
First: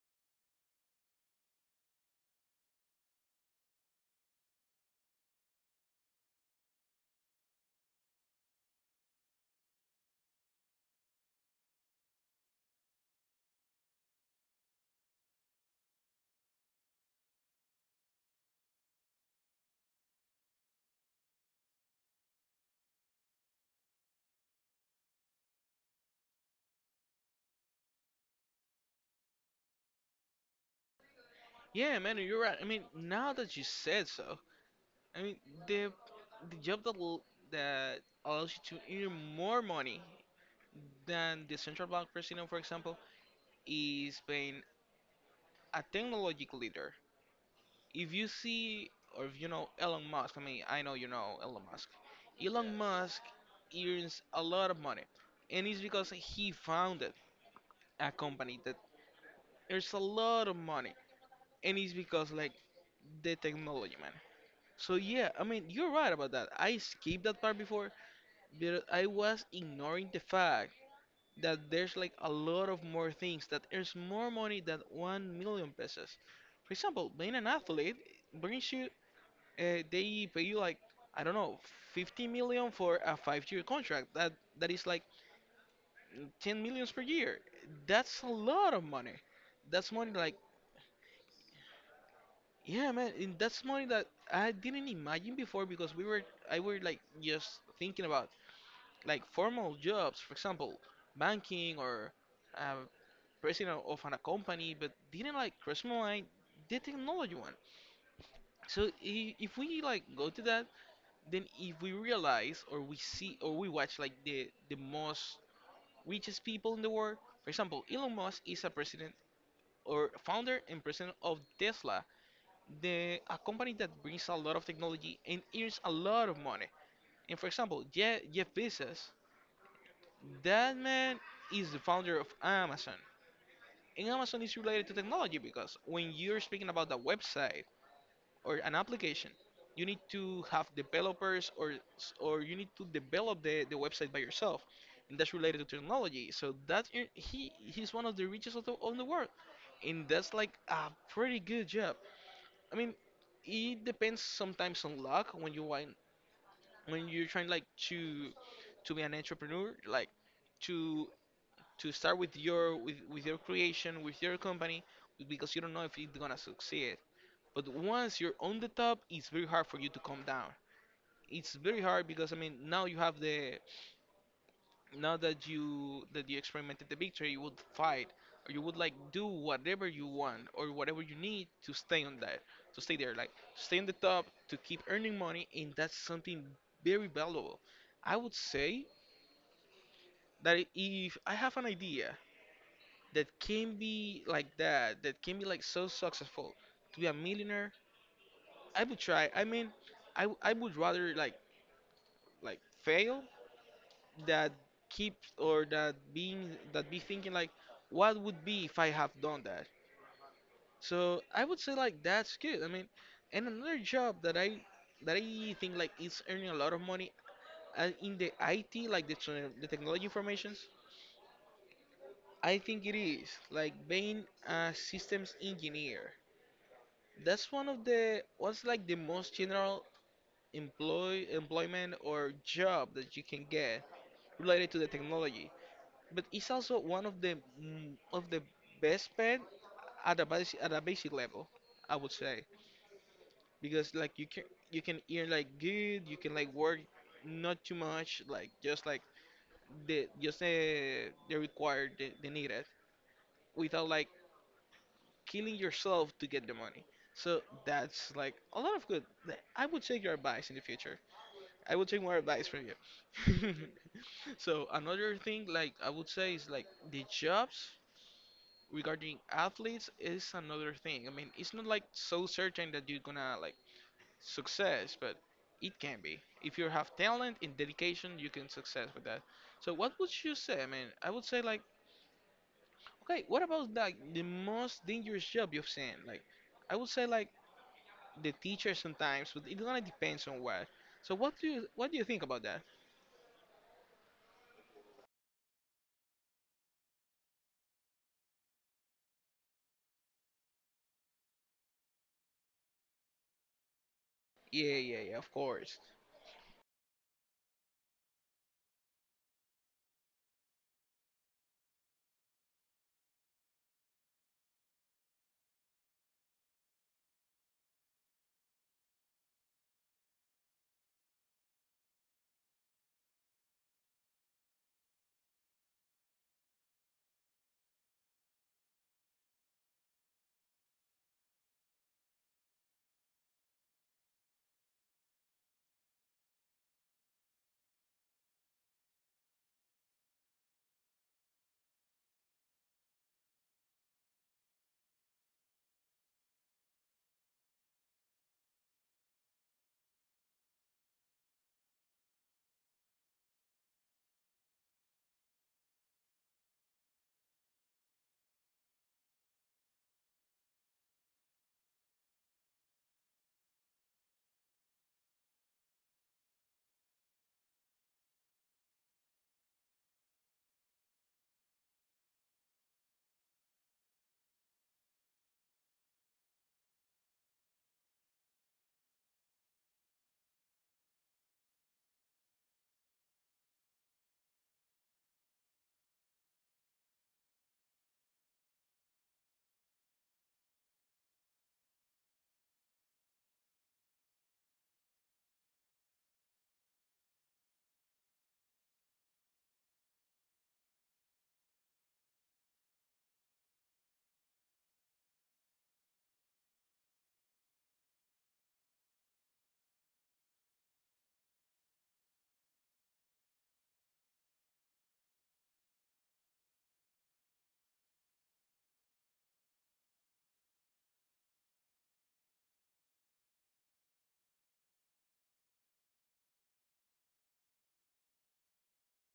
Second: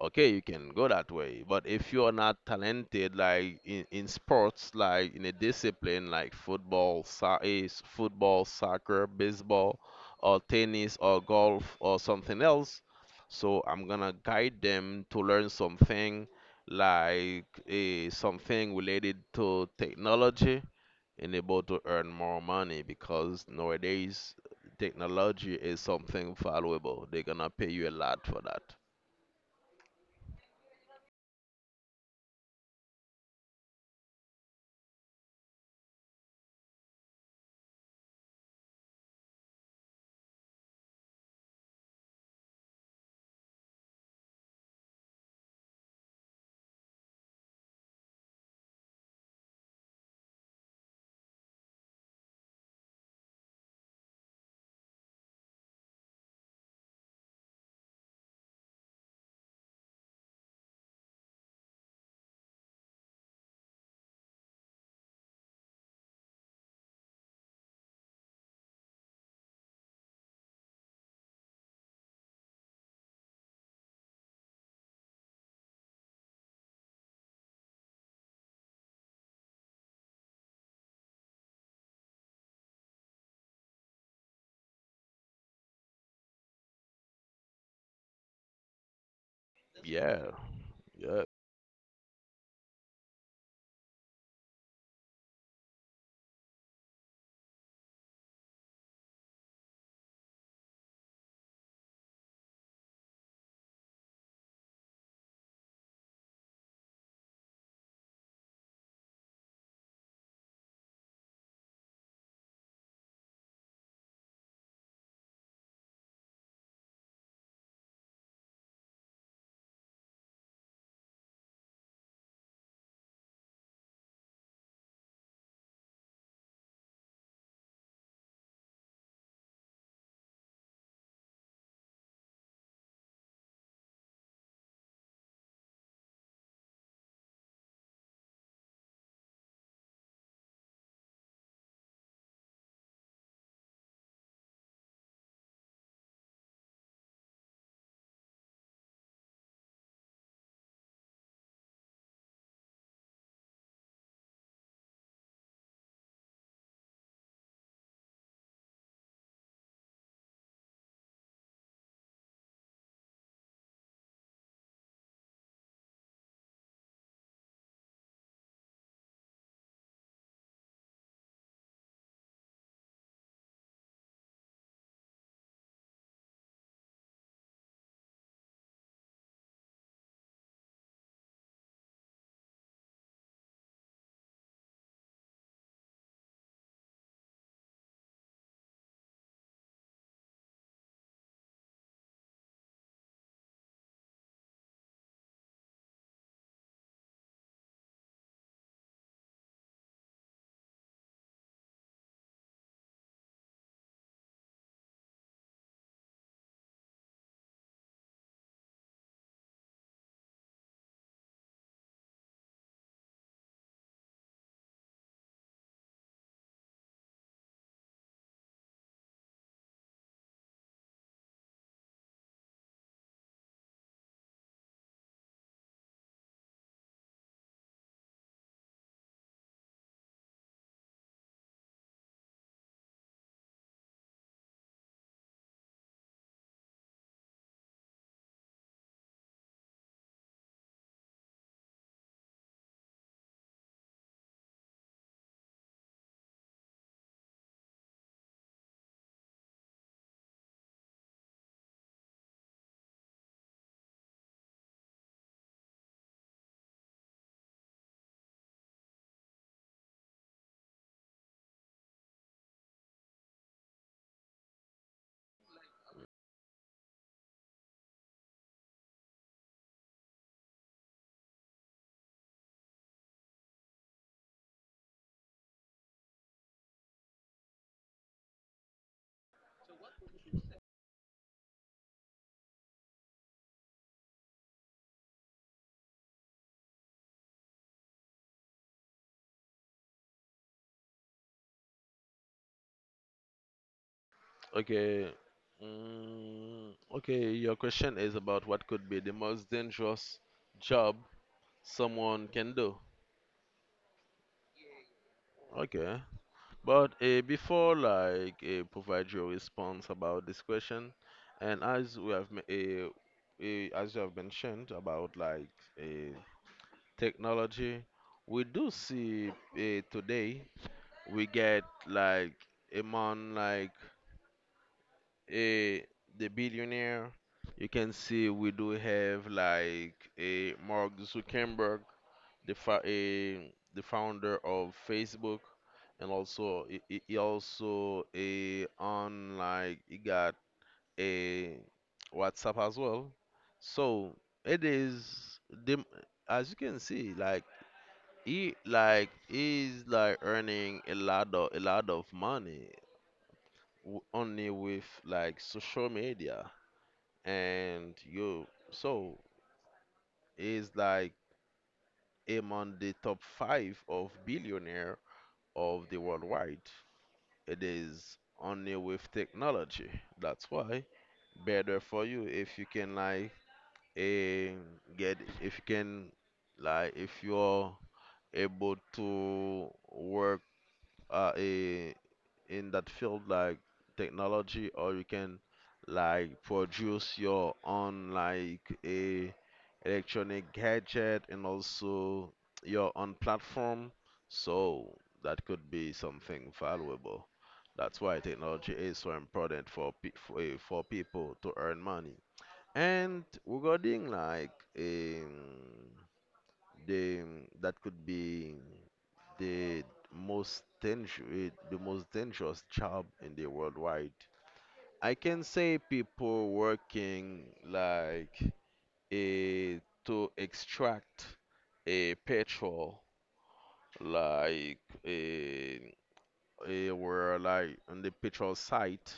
Speaker 1: okay, you can go that way. But if you are not talented like in sports, like in a discipline like football, so- is football, soccer, baseball, or tennis, or golf, or something else, so I'm gonna guide them to learn something like a something related to technology, and able to earn more money, because nowadays technology is something valuable, they're gonna pay you a lot for that.
Speaker 2: Yeah, man, you're right. I mean, now that you said so, I mean, the the job that will, that allows you to earn more money than the central bank president, for example, is being a technological leader. If you see, or if you know Elon Musk, I mean, I know you know Elon Musk. Elon Musk earns a lot of money, and it's because he founded a company that earns a lot of money, and it's because like the technology, man. So yeah, I mean, you're right about that. I skipped that part before, but I was ignoring the fact that there's like a lot of more things that earns more money than 1 million pesos. For example, being an athlete brings you, they pay you like, I don't know, 50 million for a five-year contract. That is like 10 millions per year. That's a lot of money. That's money
Speaker 1: Yeah,
Speaker 2: like,
Speaker 1: yeah.
Speaker 2: yeah, man, and that's money that I didn't imagine before because I were like just thinking about like formal jobs, for example, banking or uh, president of a company, but didn't like personalize the technology one. So if we like go to that, then if we realize or we see or we watch like the most richest people in the world, for example, Elon Musk is a president or founder and president of Tesla, the a company that brings a lot of technology and earns a lot of money. And for example, Jeff Bezos. That man is the founder of Amazon. And Amazon is related to technology because when you're speaking about the website or an application, you need to have developers or you need to develop the website by yourself. And that's related to technology. So that he's one of the richest of of the world. And that's like a pretty good job. I mean, it depends sometimes on luck when you want when you're trying like to be an entrepreneur, like to to start with your with your creation with your company, because you don't know if it's gonna succeed. But once you're on the top, it's very hard for you to come down. It's very hard because I mean, now you have the now that you experimented the victory, you would fight or you would like do whatever you want or whatever you need to stay on that, to stay there, like to stay on the top to keep earning money, and that's something very valuable. I would say that if I have an idea that can be like that can be like so successful to be a millionaire, I would try. I mean, I would rather like fail that keep or that be thinking like what would be if I have done that. So I would say like that's good. I mean, and another job that I think like is earning a lot of money in the IT like the technology informations. I think it is like being a systems engineer. That's one of the what's like the most general employment or job that you can get related to the technology. But it's also one of the of the best paid at a basic level, I would say, because like you can earn like good, you can like work not too much, like just like the required the needed without like killing yourself to get the money. So that's like a lot of good. Like, I would take your advice in the future. I would take more advice from you. [LAUGHS] So another thing, like I would say, is like the jobs regarding athletes is another thing. I mean, it's not like so certain that you're gonna like success, but it can be. If you have talent and dedication, you can success with that. So what would you say? I mean, I would say like, okay, what about like the most dangerous job you've seen? Like, I would say like the teacher sometimes, but it gonna depends on what. So what do you think about that?
Speaker 1: Okay. Okay, your question is about what could be the most dangerous job someone can do.
Speaker 2: Yeah, yeah, yeah. Of course.
Speaker 1: Okay. But before like provide your response about this question, and as we have as you have mentioned about like uh, technology, we do see today we get like among like eh, the billionaire. You can see we do have like a Mark Zuckerberg, the founder of Facebook, and also he also a on like he got a WhatsApp as well. So it is the as you can see like he's like earning a lot of money only with like social media, and you, so is like among the top five of billionaire of the worldwide. It is only with technology. That's why better for you if you can like eh, get, if you can like if you're able to work uh, eh, in that field, like technology, or you can like produce your own like a electronic gadget, and also your own platform. So that could be something valuable. That's why technology is so important for for, for people to earn money. And regarding like um, the, that could be the the most dangerous job in the worldwide. I can say people working like a to extract a petrol, like a were like on the petrol site.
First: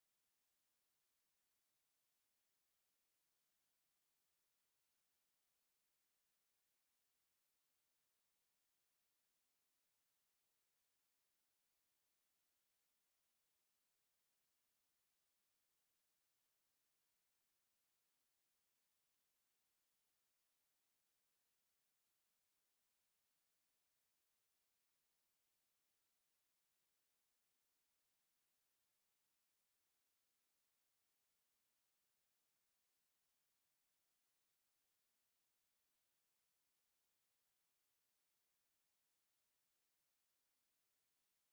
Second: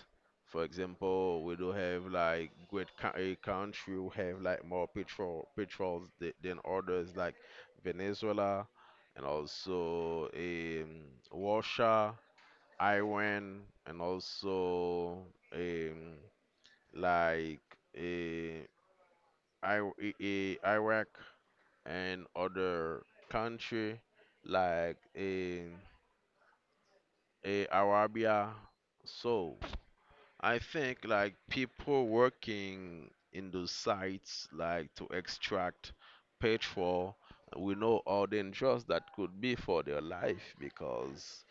Speaker 1: For example, we do have like a country who have like more petrols than others, like Venezuela, and also Russia, Iran, and also um, like eh, Iraq, and other country, like Arabia. So. I think like people working in those sites like to extract petrol, we know how dangerous that could be for their life, because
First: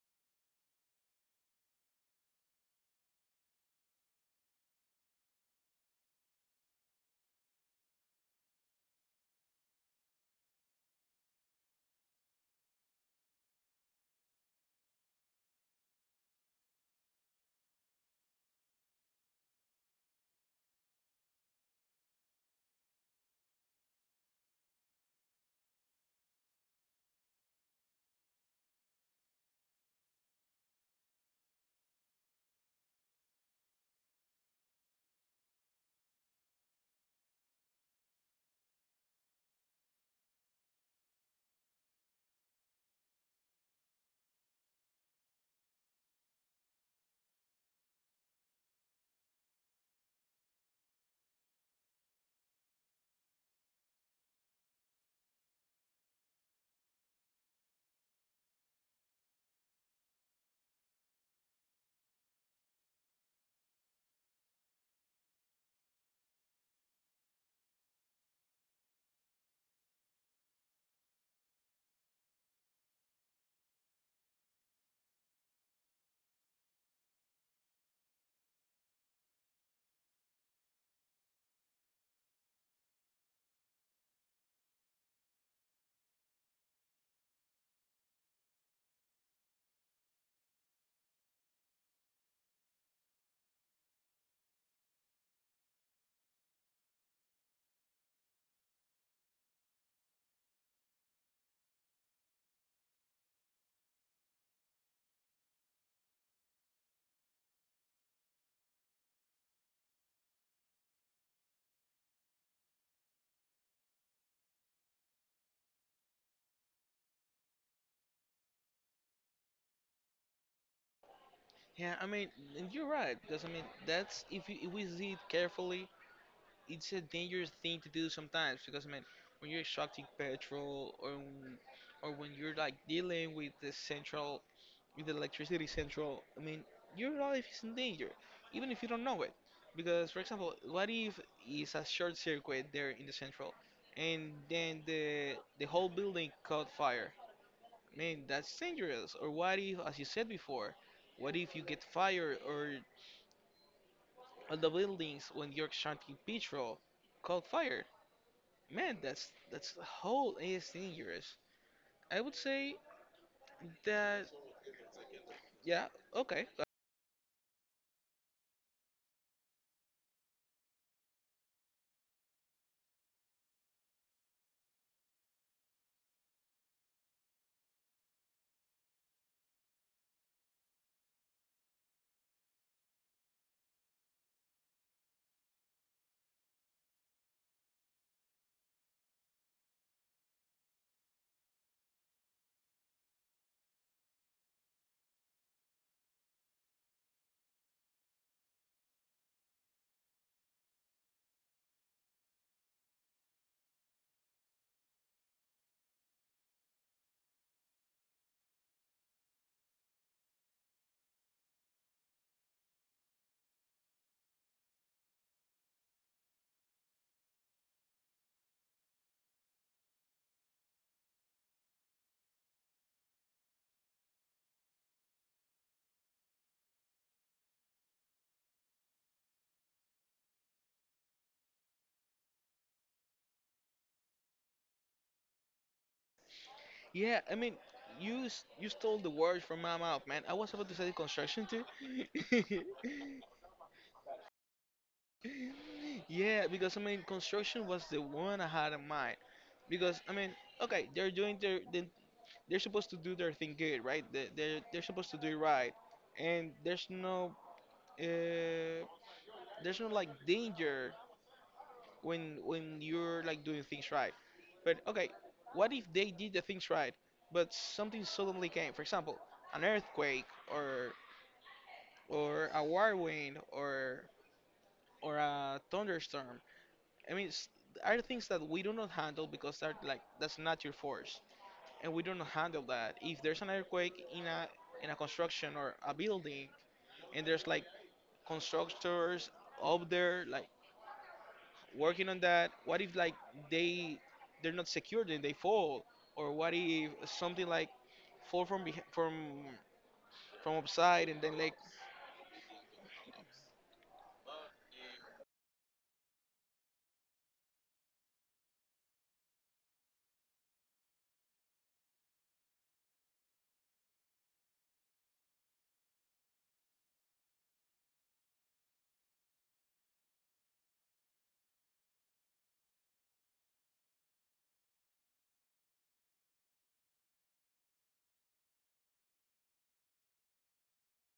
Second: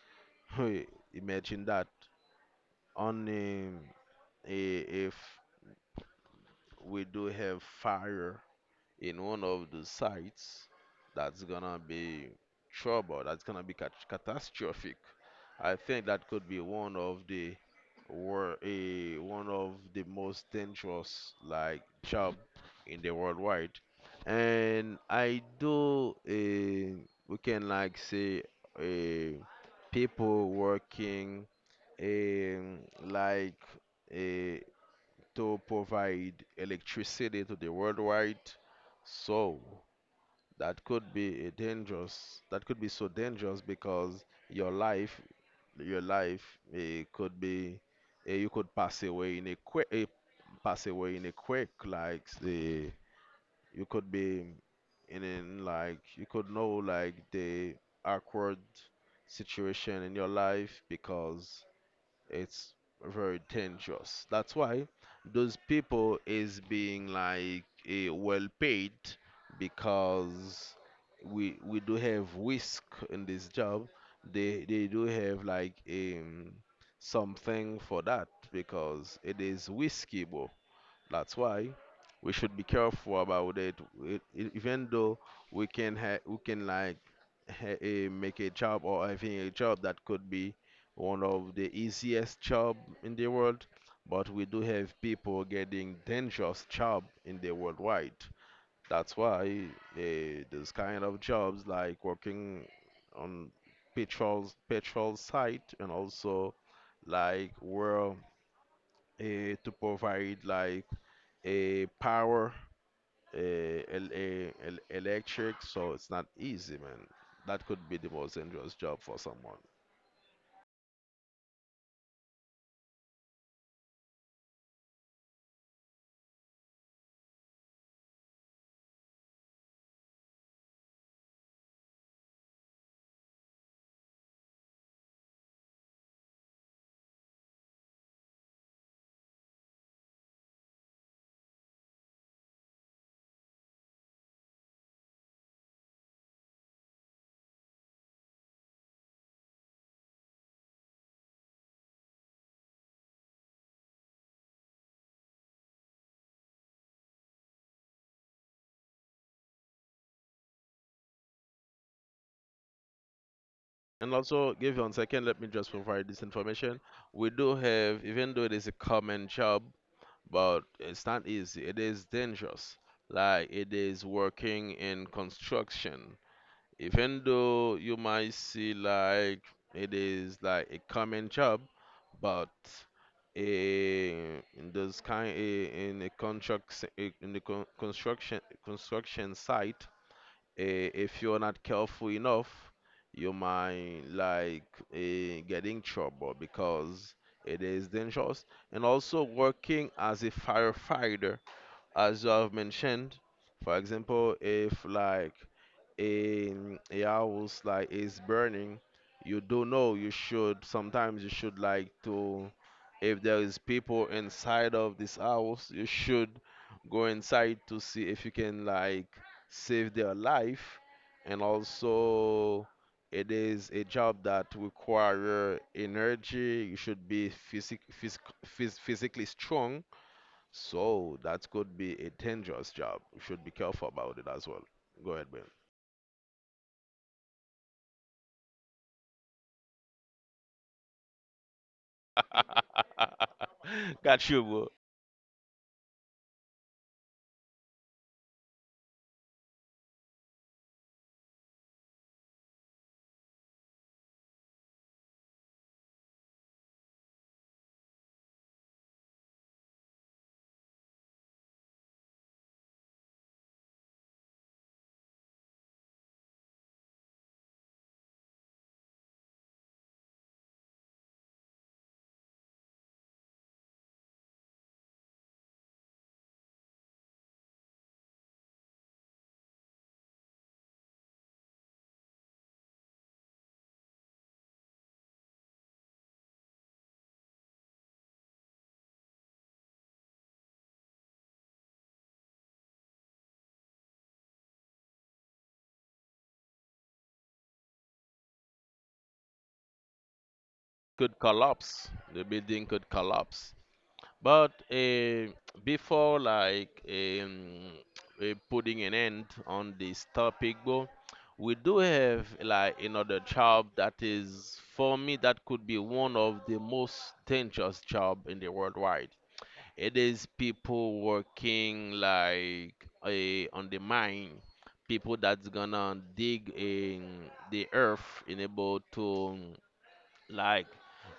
Speaker 1: [LAUGHS] imagine that only if we do have fire in one of the sites, that's gonna be trouble, that's gonna be catastrophic. I think that could be one of the one of the most dangerous like job in the worldwide. And we can like say eh, people working um, like to provide electricity to the worldwide. So that could be a dangerous. That could be so dangerous because your life, it could be, you could pass away in a quick, pass away in a quick. Like the, you could be in like you could know like the awkward situation in your life because it's very dangerous. That's why those people is being like well paid because we do have risk in this job. They do have like something for that, because it is risky, bro. That's why we should be careful about it. Even though we can we can like make a job or having a job that could be one of the easiest job in the world, but we do have people getting dangerous job in the worldwide. That's why those kind of jobs like working on petrol site, and also like where to provide like a power, el eh, el electric. So it's not easy, man. That could be the most dangerous job for someone.
Speaker 2: Yeah, I mean, and you're right because I mean that's if, you, if we see it carefully, it's a dangerous thing to do sometimes because I mean when you're extracting petrol or when you're like dealing with the central with the electricity central, I mean, your life is in danger, even if you don't know it. Because, for example, what if it's a short circuit there in the central, and then the whole building caught fire? Man, that's dangerous. Or what if, as you said before, what if you get fire or all the buildings when you're shunting petrol caught fire? Man, that's the whole is dangerous. I would say
Speaker 1: And
Speaker 2: that
Speaker 1: also, give you 1 second, let me just
Speaker 2: yeah,
Speaker 1: provide this
Speaker 2: okay.
Speaker 1: information. We do have, even though it is a common job, but it's not easy. It is dangerous. Like it is working in construction, even though you might see like it is like a common job, but eh, in those in a in the construction site, if you're not careful enough, you might like get in trouble because it is dangerous. And also working as a firefighter, as you have mentioned, for example, if like in a house like is burning, you do know you should sometimes you should like to if there is people inside of this house, you should go inside to see if you can like save their life, and also it is a job that require energy. You should be physically strong, so that could be a dangerous job. You should be careful about it as well. Go ahead.
Speaker 2: Yeah, I mean, you stole the words from my mouth, man. I was about to say construction too. [LAUGHS]
Speaker 1: [LAUGHS] Got you, bro.
Speaker 2: Yeah, because I mean, construction was the one I had in mind. Because I mean, okay, they're doing their they're supposed to do their thing good, right? They're supposed to do it right, and uh there's no like danger when you're like doing things right. But okay, what if they did the things right, but something suddenly came? For example, an earthquake or a whirlwind or a thunderstorm. I mean, are things that we do not handle because they're like that's not your force, and we do not handle that. If there's an earthquake in a construction or a building, and there's like constructors up there like working on that, what if like they they're not secure, then they fall? Or what if something like fall from beh from upside
Speaker 1: Could
Speaker 2: and then like
Speaker 1: collapse. The building could collapse. But before like putting an end on this topic, bro, we do have like another job that is for me that could be one of the most dangerous job in the worldwide. It is people working like on the mine, people that's gonna dig in the earth, enable to like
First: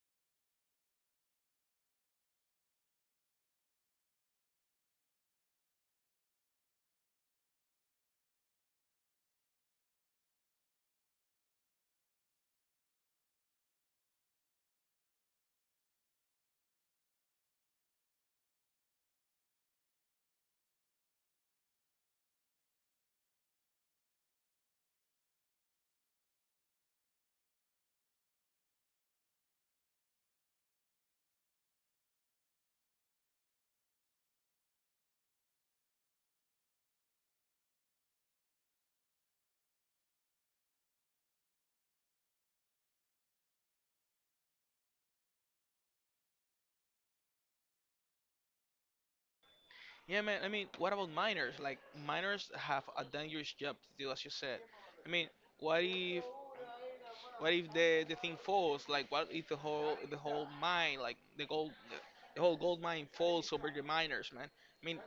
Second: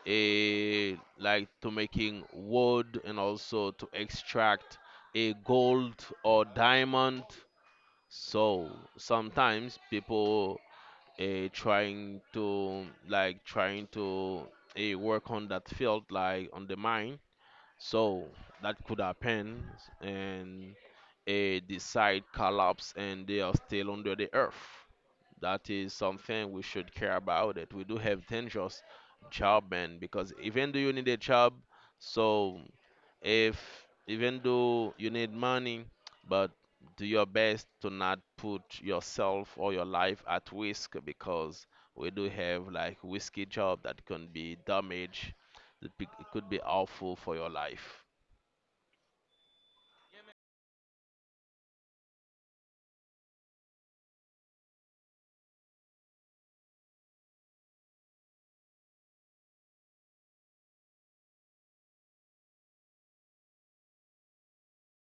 Speaker 1: a like to making wood and also to extract a gold or diamond. So sometimes people trying to like trying to work on that field like on the mine, so that could happen, and the site collapse and they are still under the earth. That is something we should care about. It we do have dangerous job, man, because even though you need a job, so if even though you need money, but do your best to not put yourself or your life at risk because we do have like risky job that can be damaged. It could be awful for your life.
Speaker 2: yeah, man, I mean what about minors, like minors have a dangerous job to do, as you said? I mean, what if what if the thing falls, like what if the whole mine, like the gold, the whole gold mine falls over the miners, man? I mean,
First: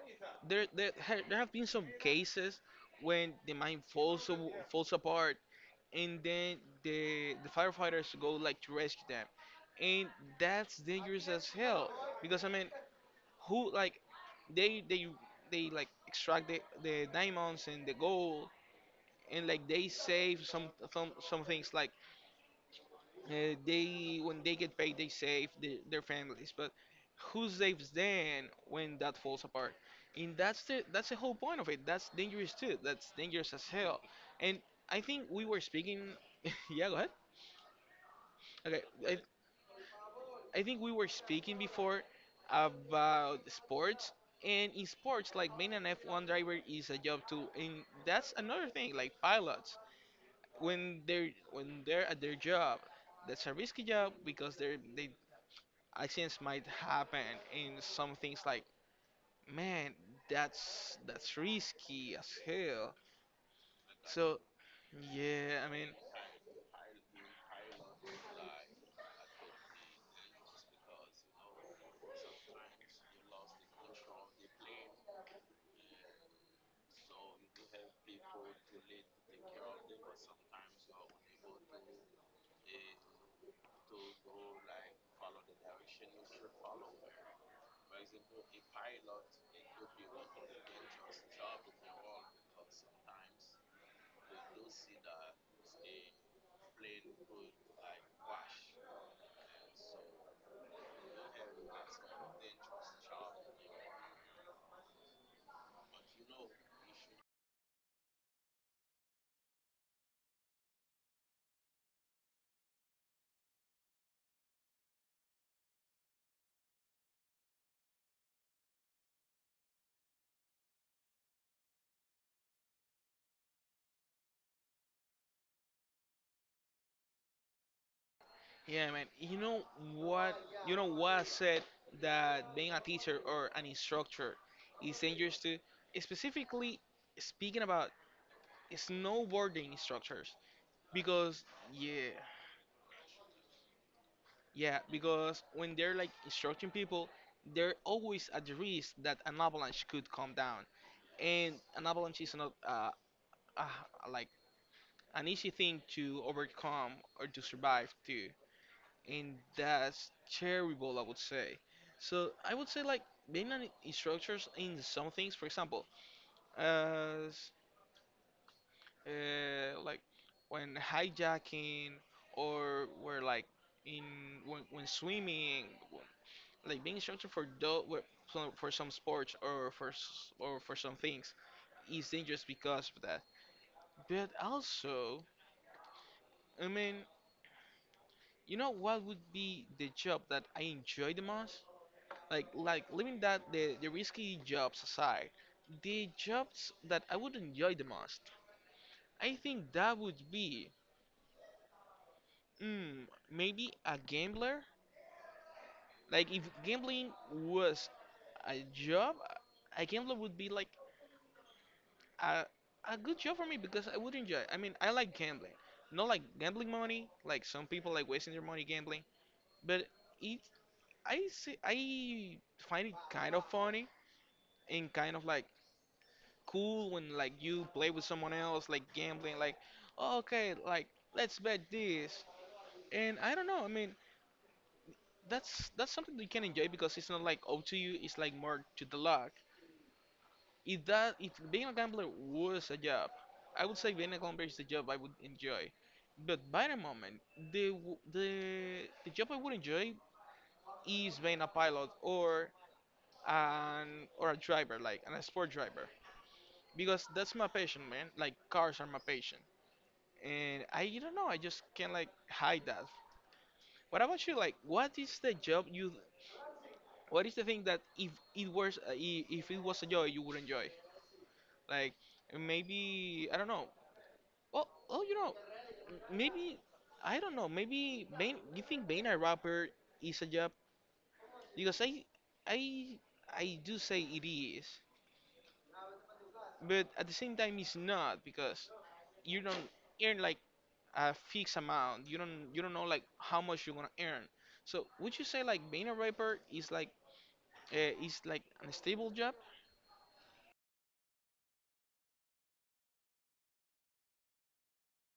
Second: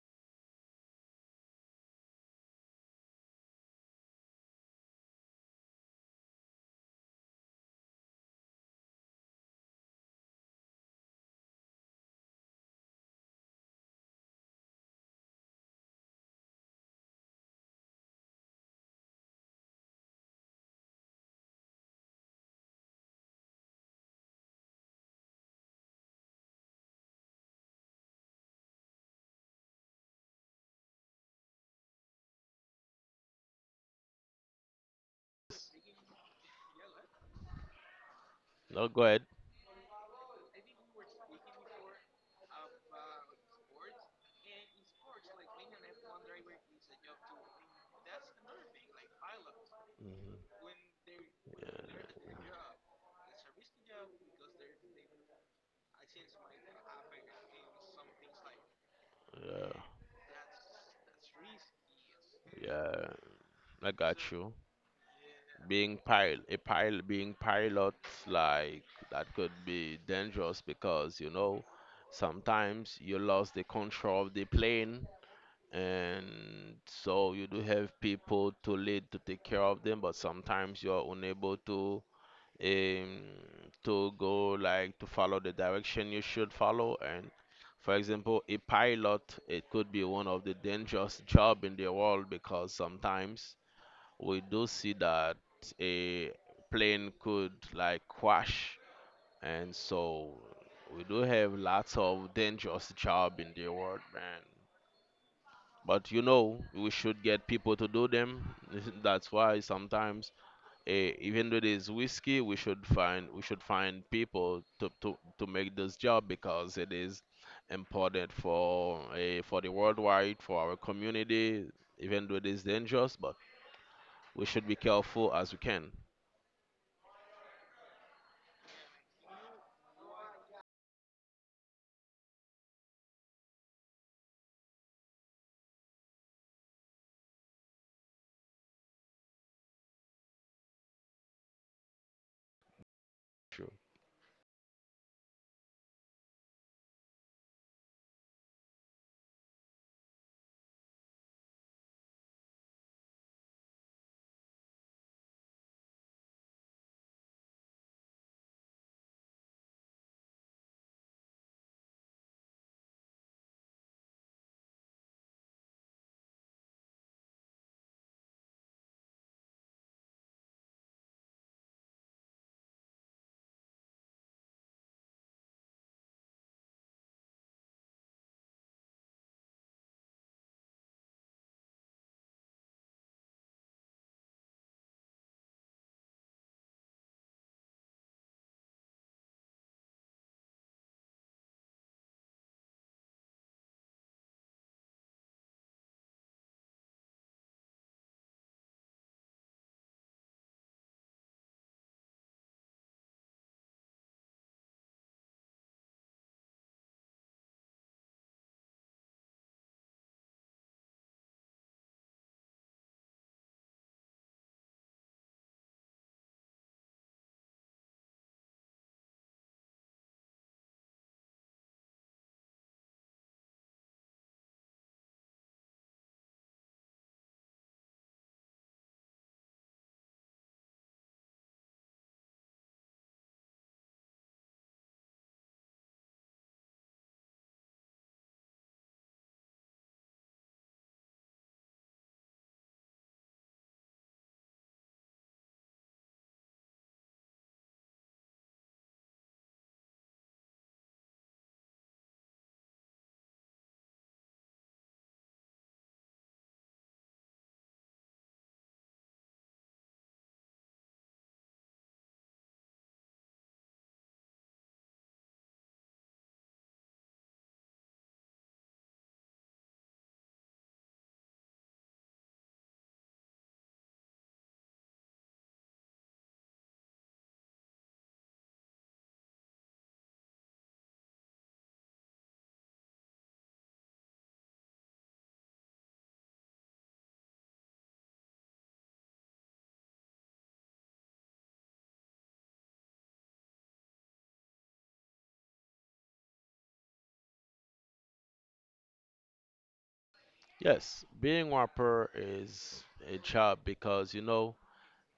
Speaker 2: there have been some cases when the mine falls falls apart and then the firefighters go like to rescue them. And that's dangerous as hell because I mean, who like they they they like extract the diamonds and the gold and like they save some some things like they when they get paid they save their families. But who saves then when that falls apart? And that's the whole point of it. That's dangerous too. That's dangerous as hell. And I think we were speaking [LAUGHS] yeah go. Okay,
Speaker 1: No, go
Speaker 2: I,
Speaker 1: ahead.
Speaker 2: I think we were speaking before about sports, and in sports, like being an F1 driver is a job too, and that's another thing. Like pilots, when they're at their job, that's a risky job because they accidents might happen, and some things like
Speaker 1: Yeah,
Speaker 2: man, that's risky as hell.
Speaker 1: yeah, I got
Speaker 2: So
Speaker 1: you.
Speaker 2: yeah, I mean,
Speaker 1: Being pil a pil being pilot, like that could be dangerous because you know sometimes you lost the control of the plane, and so you do have people to lead to take care of them, but sometimes you are unable um, to go like to follow the direction you should follow. And for example, a pilot, it could be one of the dangerous job in the world because sometimes we do see that a plane could like crash, and so we do have lots of dangerous job in the world, man. But you know, we should get people to do them. [LAUGHS] That's why sometimes even though there's whiskey, we should find people to make this job because it is important for for the worldwide, for our community, even though it is dangerous, but we should be careful as we can.
Speaker 2: yeah, man. You know what? You know what I said that being a teacher or an instructor is dangerous to, specifically speaking about snowboarding instructors, because yeah,
Speaker 1: True.
Speaker 2: yeah, because when they're like instructing people, they're always at the risk that an avalanche could come down, and an avalanche is not uh like an easy thing to overcome or to survive too. And that's terrible, I would say. So I would say like being an instructor in some things, for example, as like when hijacking or where like in when swimming, like being instructor for for some sports or for or for some things is dangerous because of that. But also, I mean, you know what would be the job that I enjoy the most? Like leaving that the risky jobs aside, the jobs that I would enjoy the most, I think that would be mm, maybe a gambler. Like if gambling was a job, a gambler would be like a, a good job for me because I would enjoy it. I mean, I like gambling. Not like gambling money like some people like wasting their money gambling, but it I find it kind of funny and kind of like cool when like you play with someone else, like gambling, like, "Oh, okay, like let's bet this." And I don't know. I mean, that's something that you can enjoy because it's not like up to you. It's like more to the luck. If being a gambler was a job, I would say being a gambler is the job I would enjoy. But by the moment, the job I would enjoy is being a pilot or an or a driver, like an a sport driver, because that's my passion, man. Like cars are my passion. And I don't know. I just can't like hide that. What about you? Like, what is the job you? What is the thing that if it was if it was a job you would enjoy? Like, maybe I don't know. Well, oh, you know, maybe I don't know. Maybe being, you think being a rapper is a job? Because I I do say it is, but at the same time it's not because you don't earn like a fixed amount. You don't know like how much you're gonna earn. So would you say like being a rapper is like a stable job?
Speaker 1: Yes, being rapper is a job because you know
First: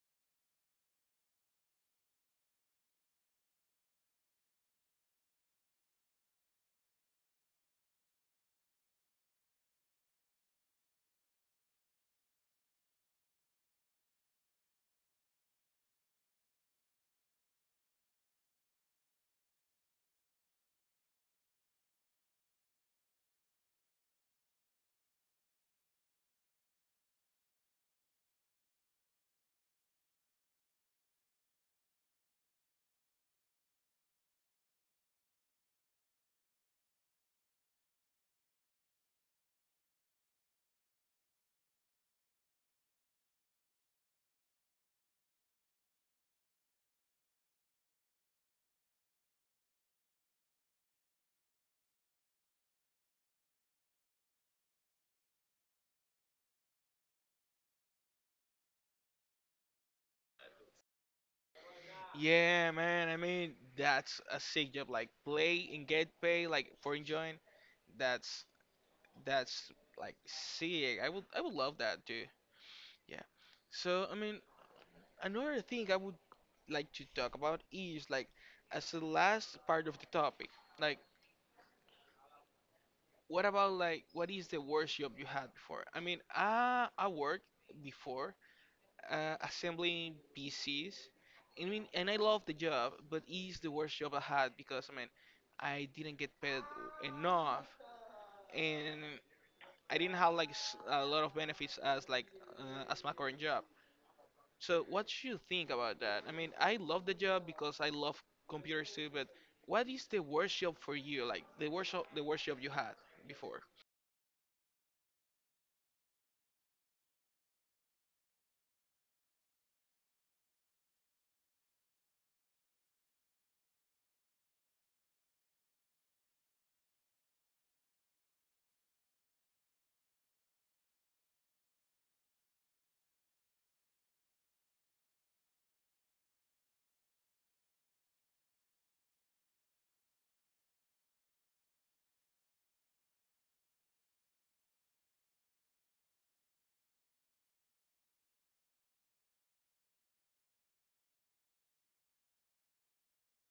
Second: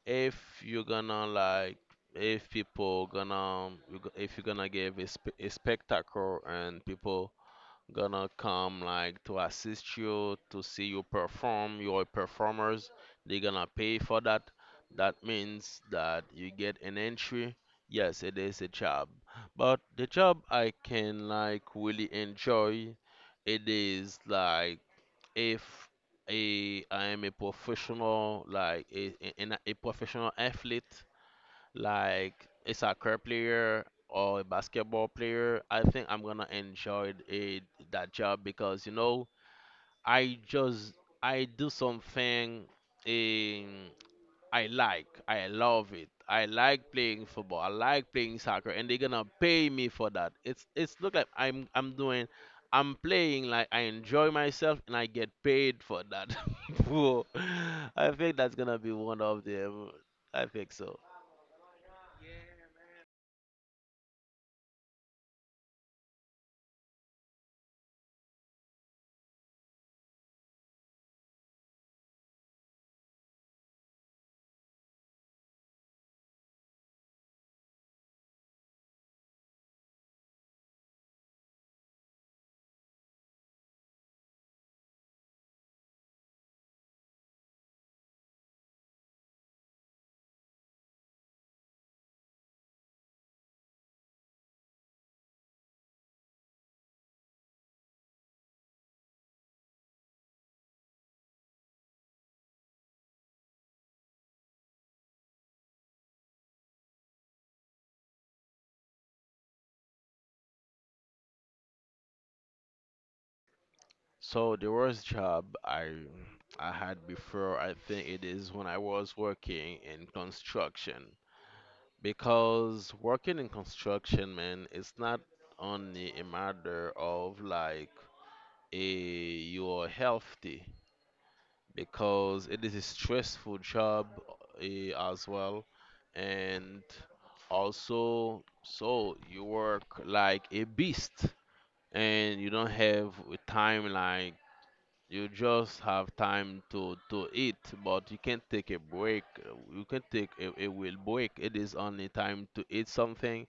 Speaker 1: if you're gonna like if people gonna you go- if you're gonna give a spectacle and people gonna come like to assist you to see you perform your performers, they're gonna pay for that. That means that you get an entry. Yes, it is a job, but the job I can like really enjoy, it is like if a I am a professional like a professional athlete like a soccer player or a basketball player, I think I'm gonna enjoy it, that job because you know I just I do something, um, I like, I love it. I like playing football. I like playing soccer, and they're gonna pay me for that. It's look like I'm doing. I'm playing like I enjoy myself and I get paid for that. [LAUGHS] Bro, I think that's gonna be one of them. I think so.
Speaker 2: Yeah, man. I mean that's a sick job. Like play and get paid like for enjoying. That's that's like sick. I would love that too. Yeah. So I mean another thing I would like to talk about is like as the last part of the topic, like, what about like what is the worst job you had before? I mean, I worked before assembling PCs. I mean, and I love the job, but it's the worst job I had because I mean, I didn't get paid enough, and I didn't have like a lot of benefits as like as my current job. So what should you think about that? I mean, I love the job because I love computers too, but what is the worst job for you? Like the worst job you had before?
Speaker 1: So the worst job I had before, I think it is when I was working in construction. Because working in construction, man, it's not only a matter of like a you're healthy, because it is a stressful job as well, and also so you work like a beast, and you don't have a timeline. You just have time to eat, but you can't take a break. You can take a will break. It is only time to eat something,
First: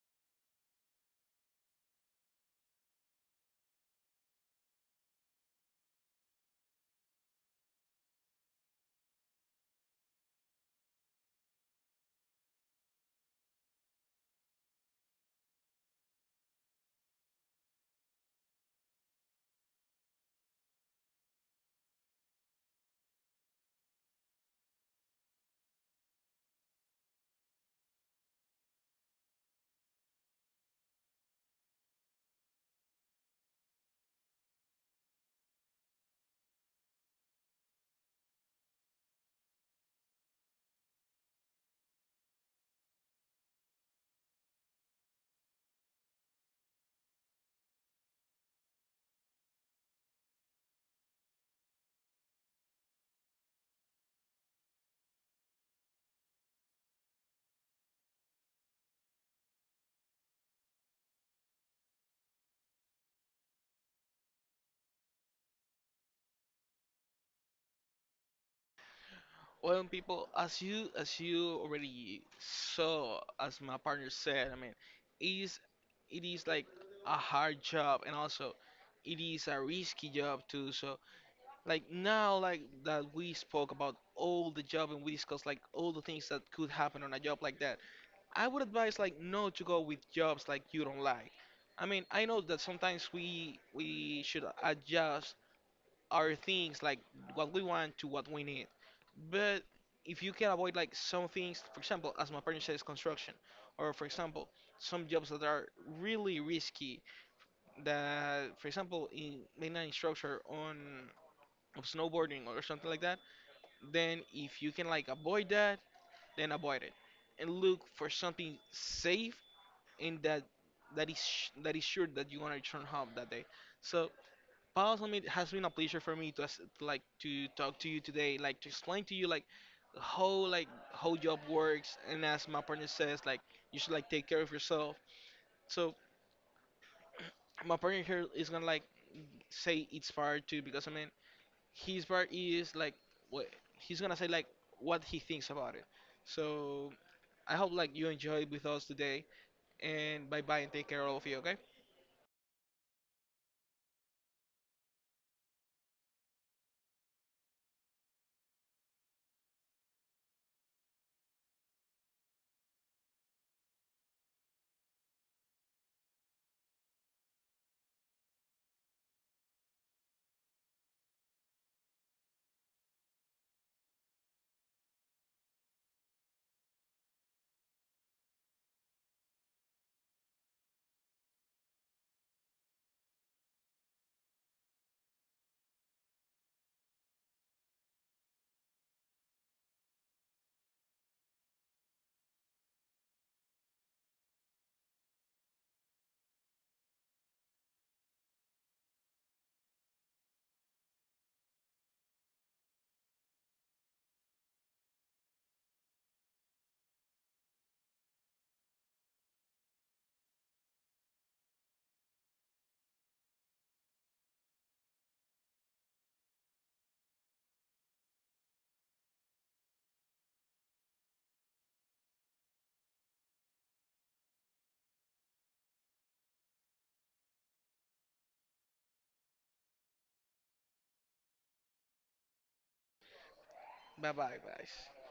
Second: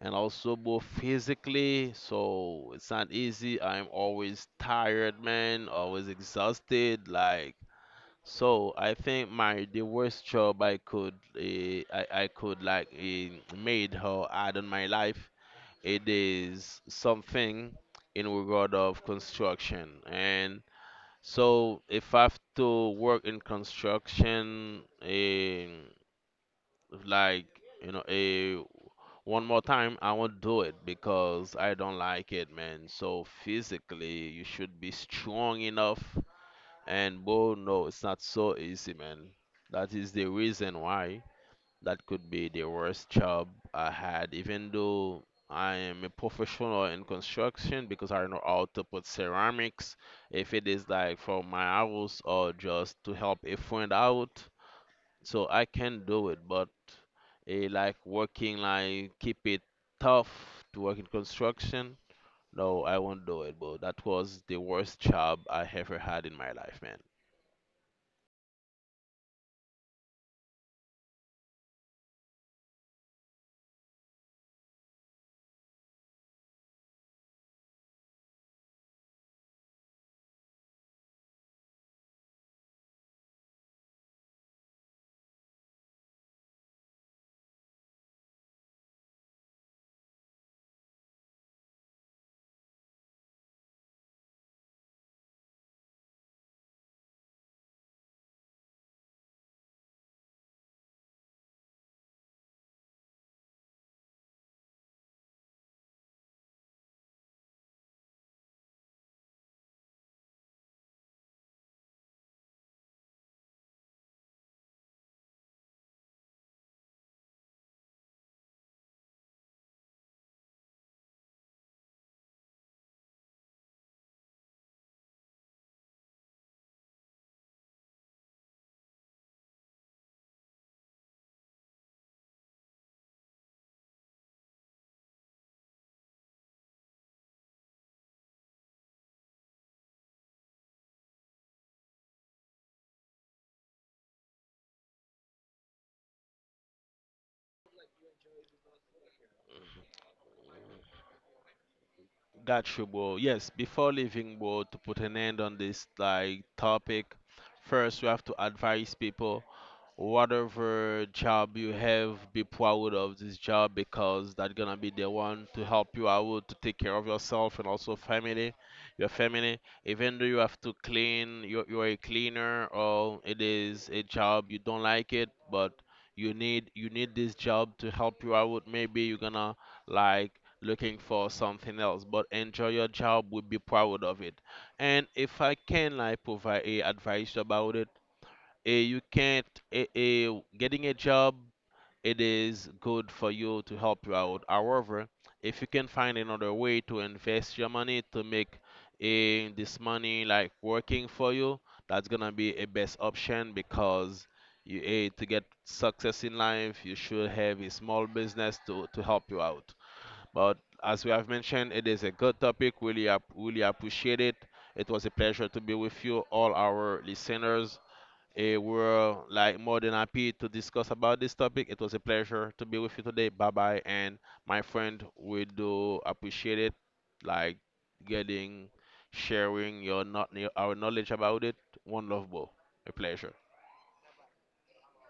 Speaker 1: and also both physically. So it's not easy. I'm always tired, man. Always exhausted. Like so, I think my the worst job I could I could like made or add on my life. It is something in regard of construction, and so if I have to work in construction, in like you know, a one more time, I won't do it because I don't like it, man. So physically, you should be strong enough. And bro, no, it's not so easy, man. That is the reason why that could be the worst job I had, even though I am a professional in construction because I know how to put ceramics, if it is like for my house or just to help a friend out. So I can do it, but like working, like keep it tough to work in construction. No, I won't do it, bro. That was the worst job I ever had in my life, man.
Speaker 2: Well, people, as you already saw, as my partner said, I mean, it is like a hard job, and also it is a risky job too. So, like now, like that we spoke about all the job and we discussed like all the things that could happen on a job like that. I would advise like not to go with jobs like you don't like. I mean, I know that sometimes we should adjust our things like what we want to what we need, but if you can avoid like some things, for example, as my partner says, construction, or for example some jobs that are really risky, that for example in mainline instructor on of snowboarding or something like that, then if you can like avoid that, then avoid it and look for something safe and that is that is sure that you want to return home that day. So Paul, it has been a pleasure for me to like to talk to you today, like to explain to you like how job works, and as my partner says, like you should like take care of yourself. So my partner here is gonna like say it's part too, because I mean his part is like what he's gonna say, like what he thinks about it. So I hope like you enjoyed with us today, and bye bye and take care of you. Okay,
Speaker 1: Got you, bro. Yes, before leaving, bro, to put an end on this like topic, first we have to advise people, whatever job you have, be proud of this job because that's gonna be the one to help you out to take care of yourself and also family, your family. Even though you have to clean, you're a cleaner or it is a job you don't like it, but you need this job to help you out. Maybe you're gonna like looking for something else, but enjoy your job. Would be proud of it, and if I can like provide a advice about it, you can't eh, eh, getting a job, it is good for you to help you out. However, if you can find another way to invest your money to make this money like working for you, that's gonna be a best option because you to get success in life you should have a small business to help you out. But as we have mentioned, it is a good topic. Really, really appreciate it. It was a pleasure to be with you, all our listeners. We're like more than happy to discuss about this topic. It was a pleasure to be with you today. Bye bye, and my friend, we do appreciate it, like getting, sharing your not your, our knowledge about it. One love, bro. A pleasure.
Speaker 2: bye bye guys.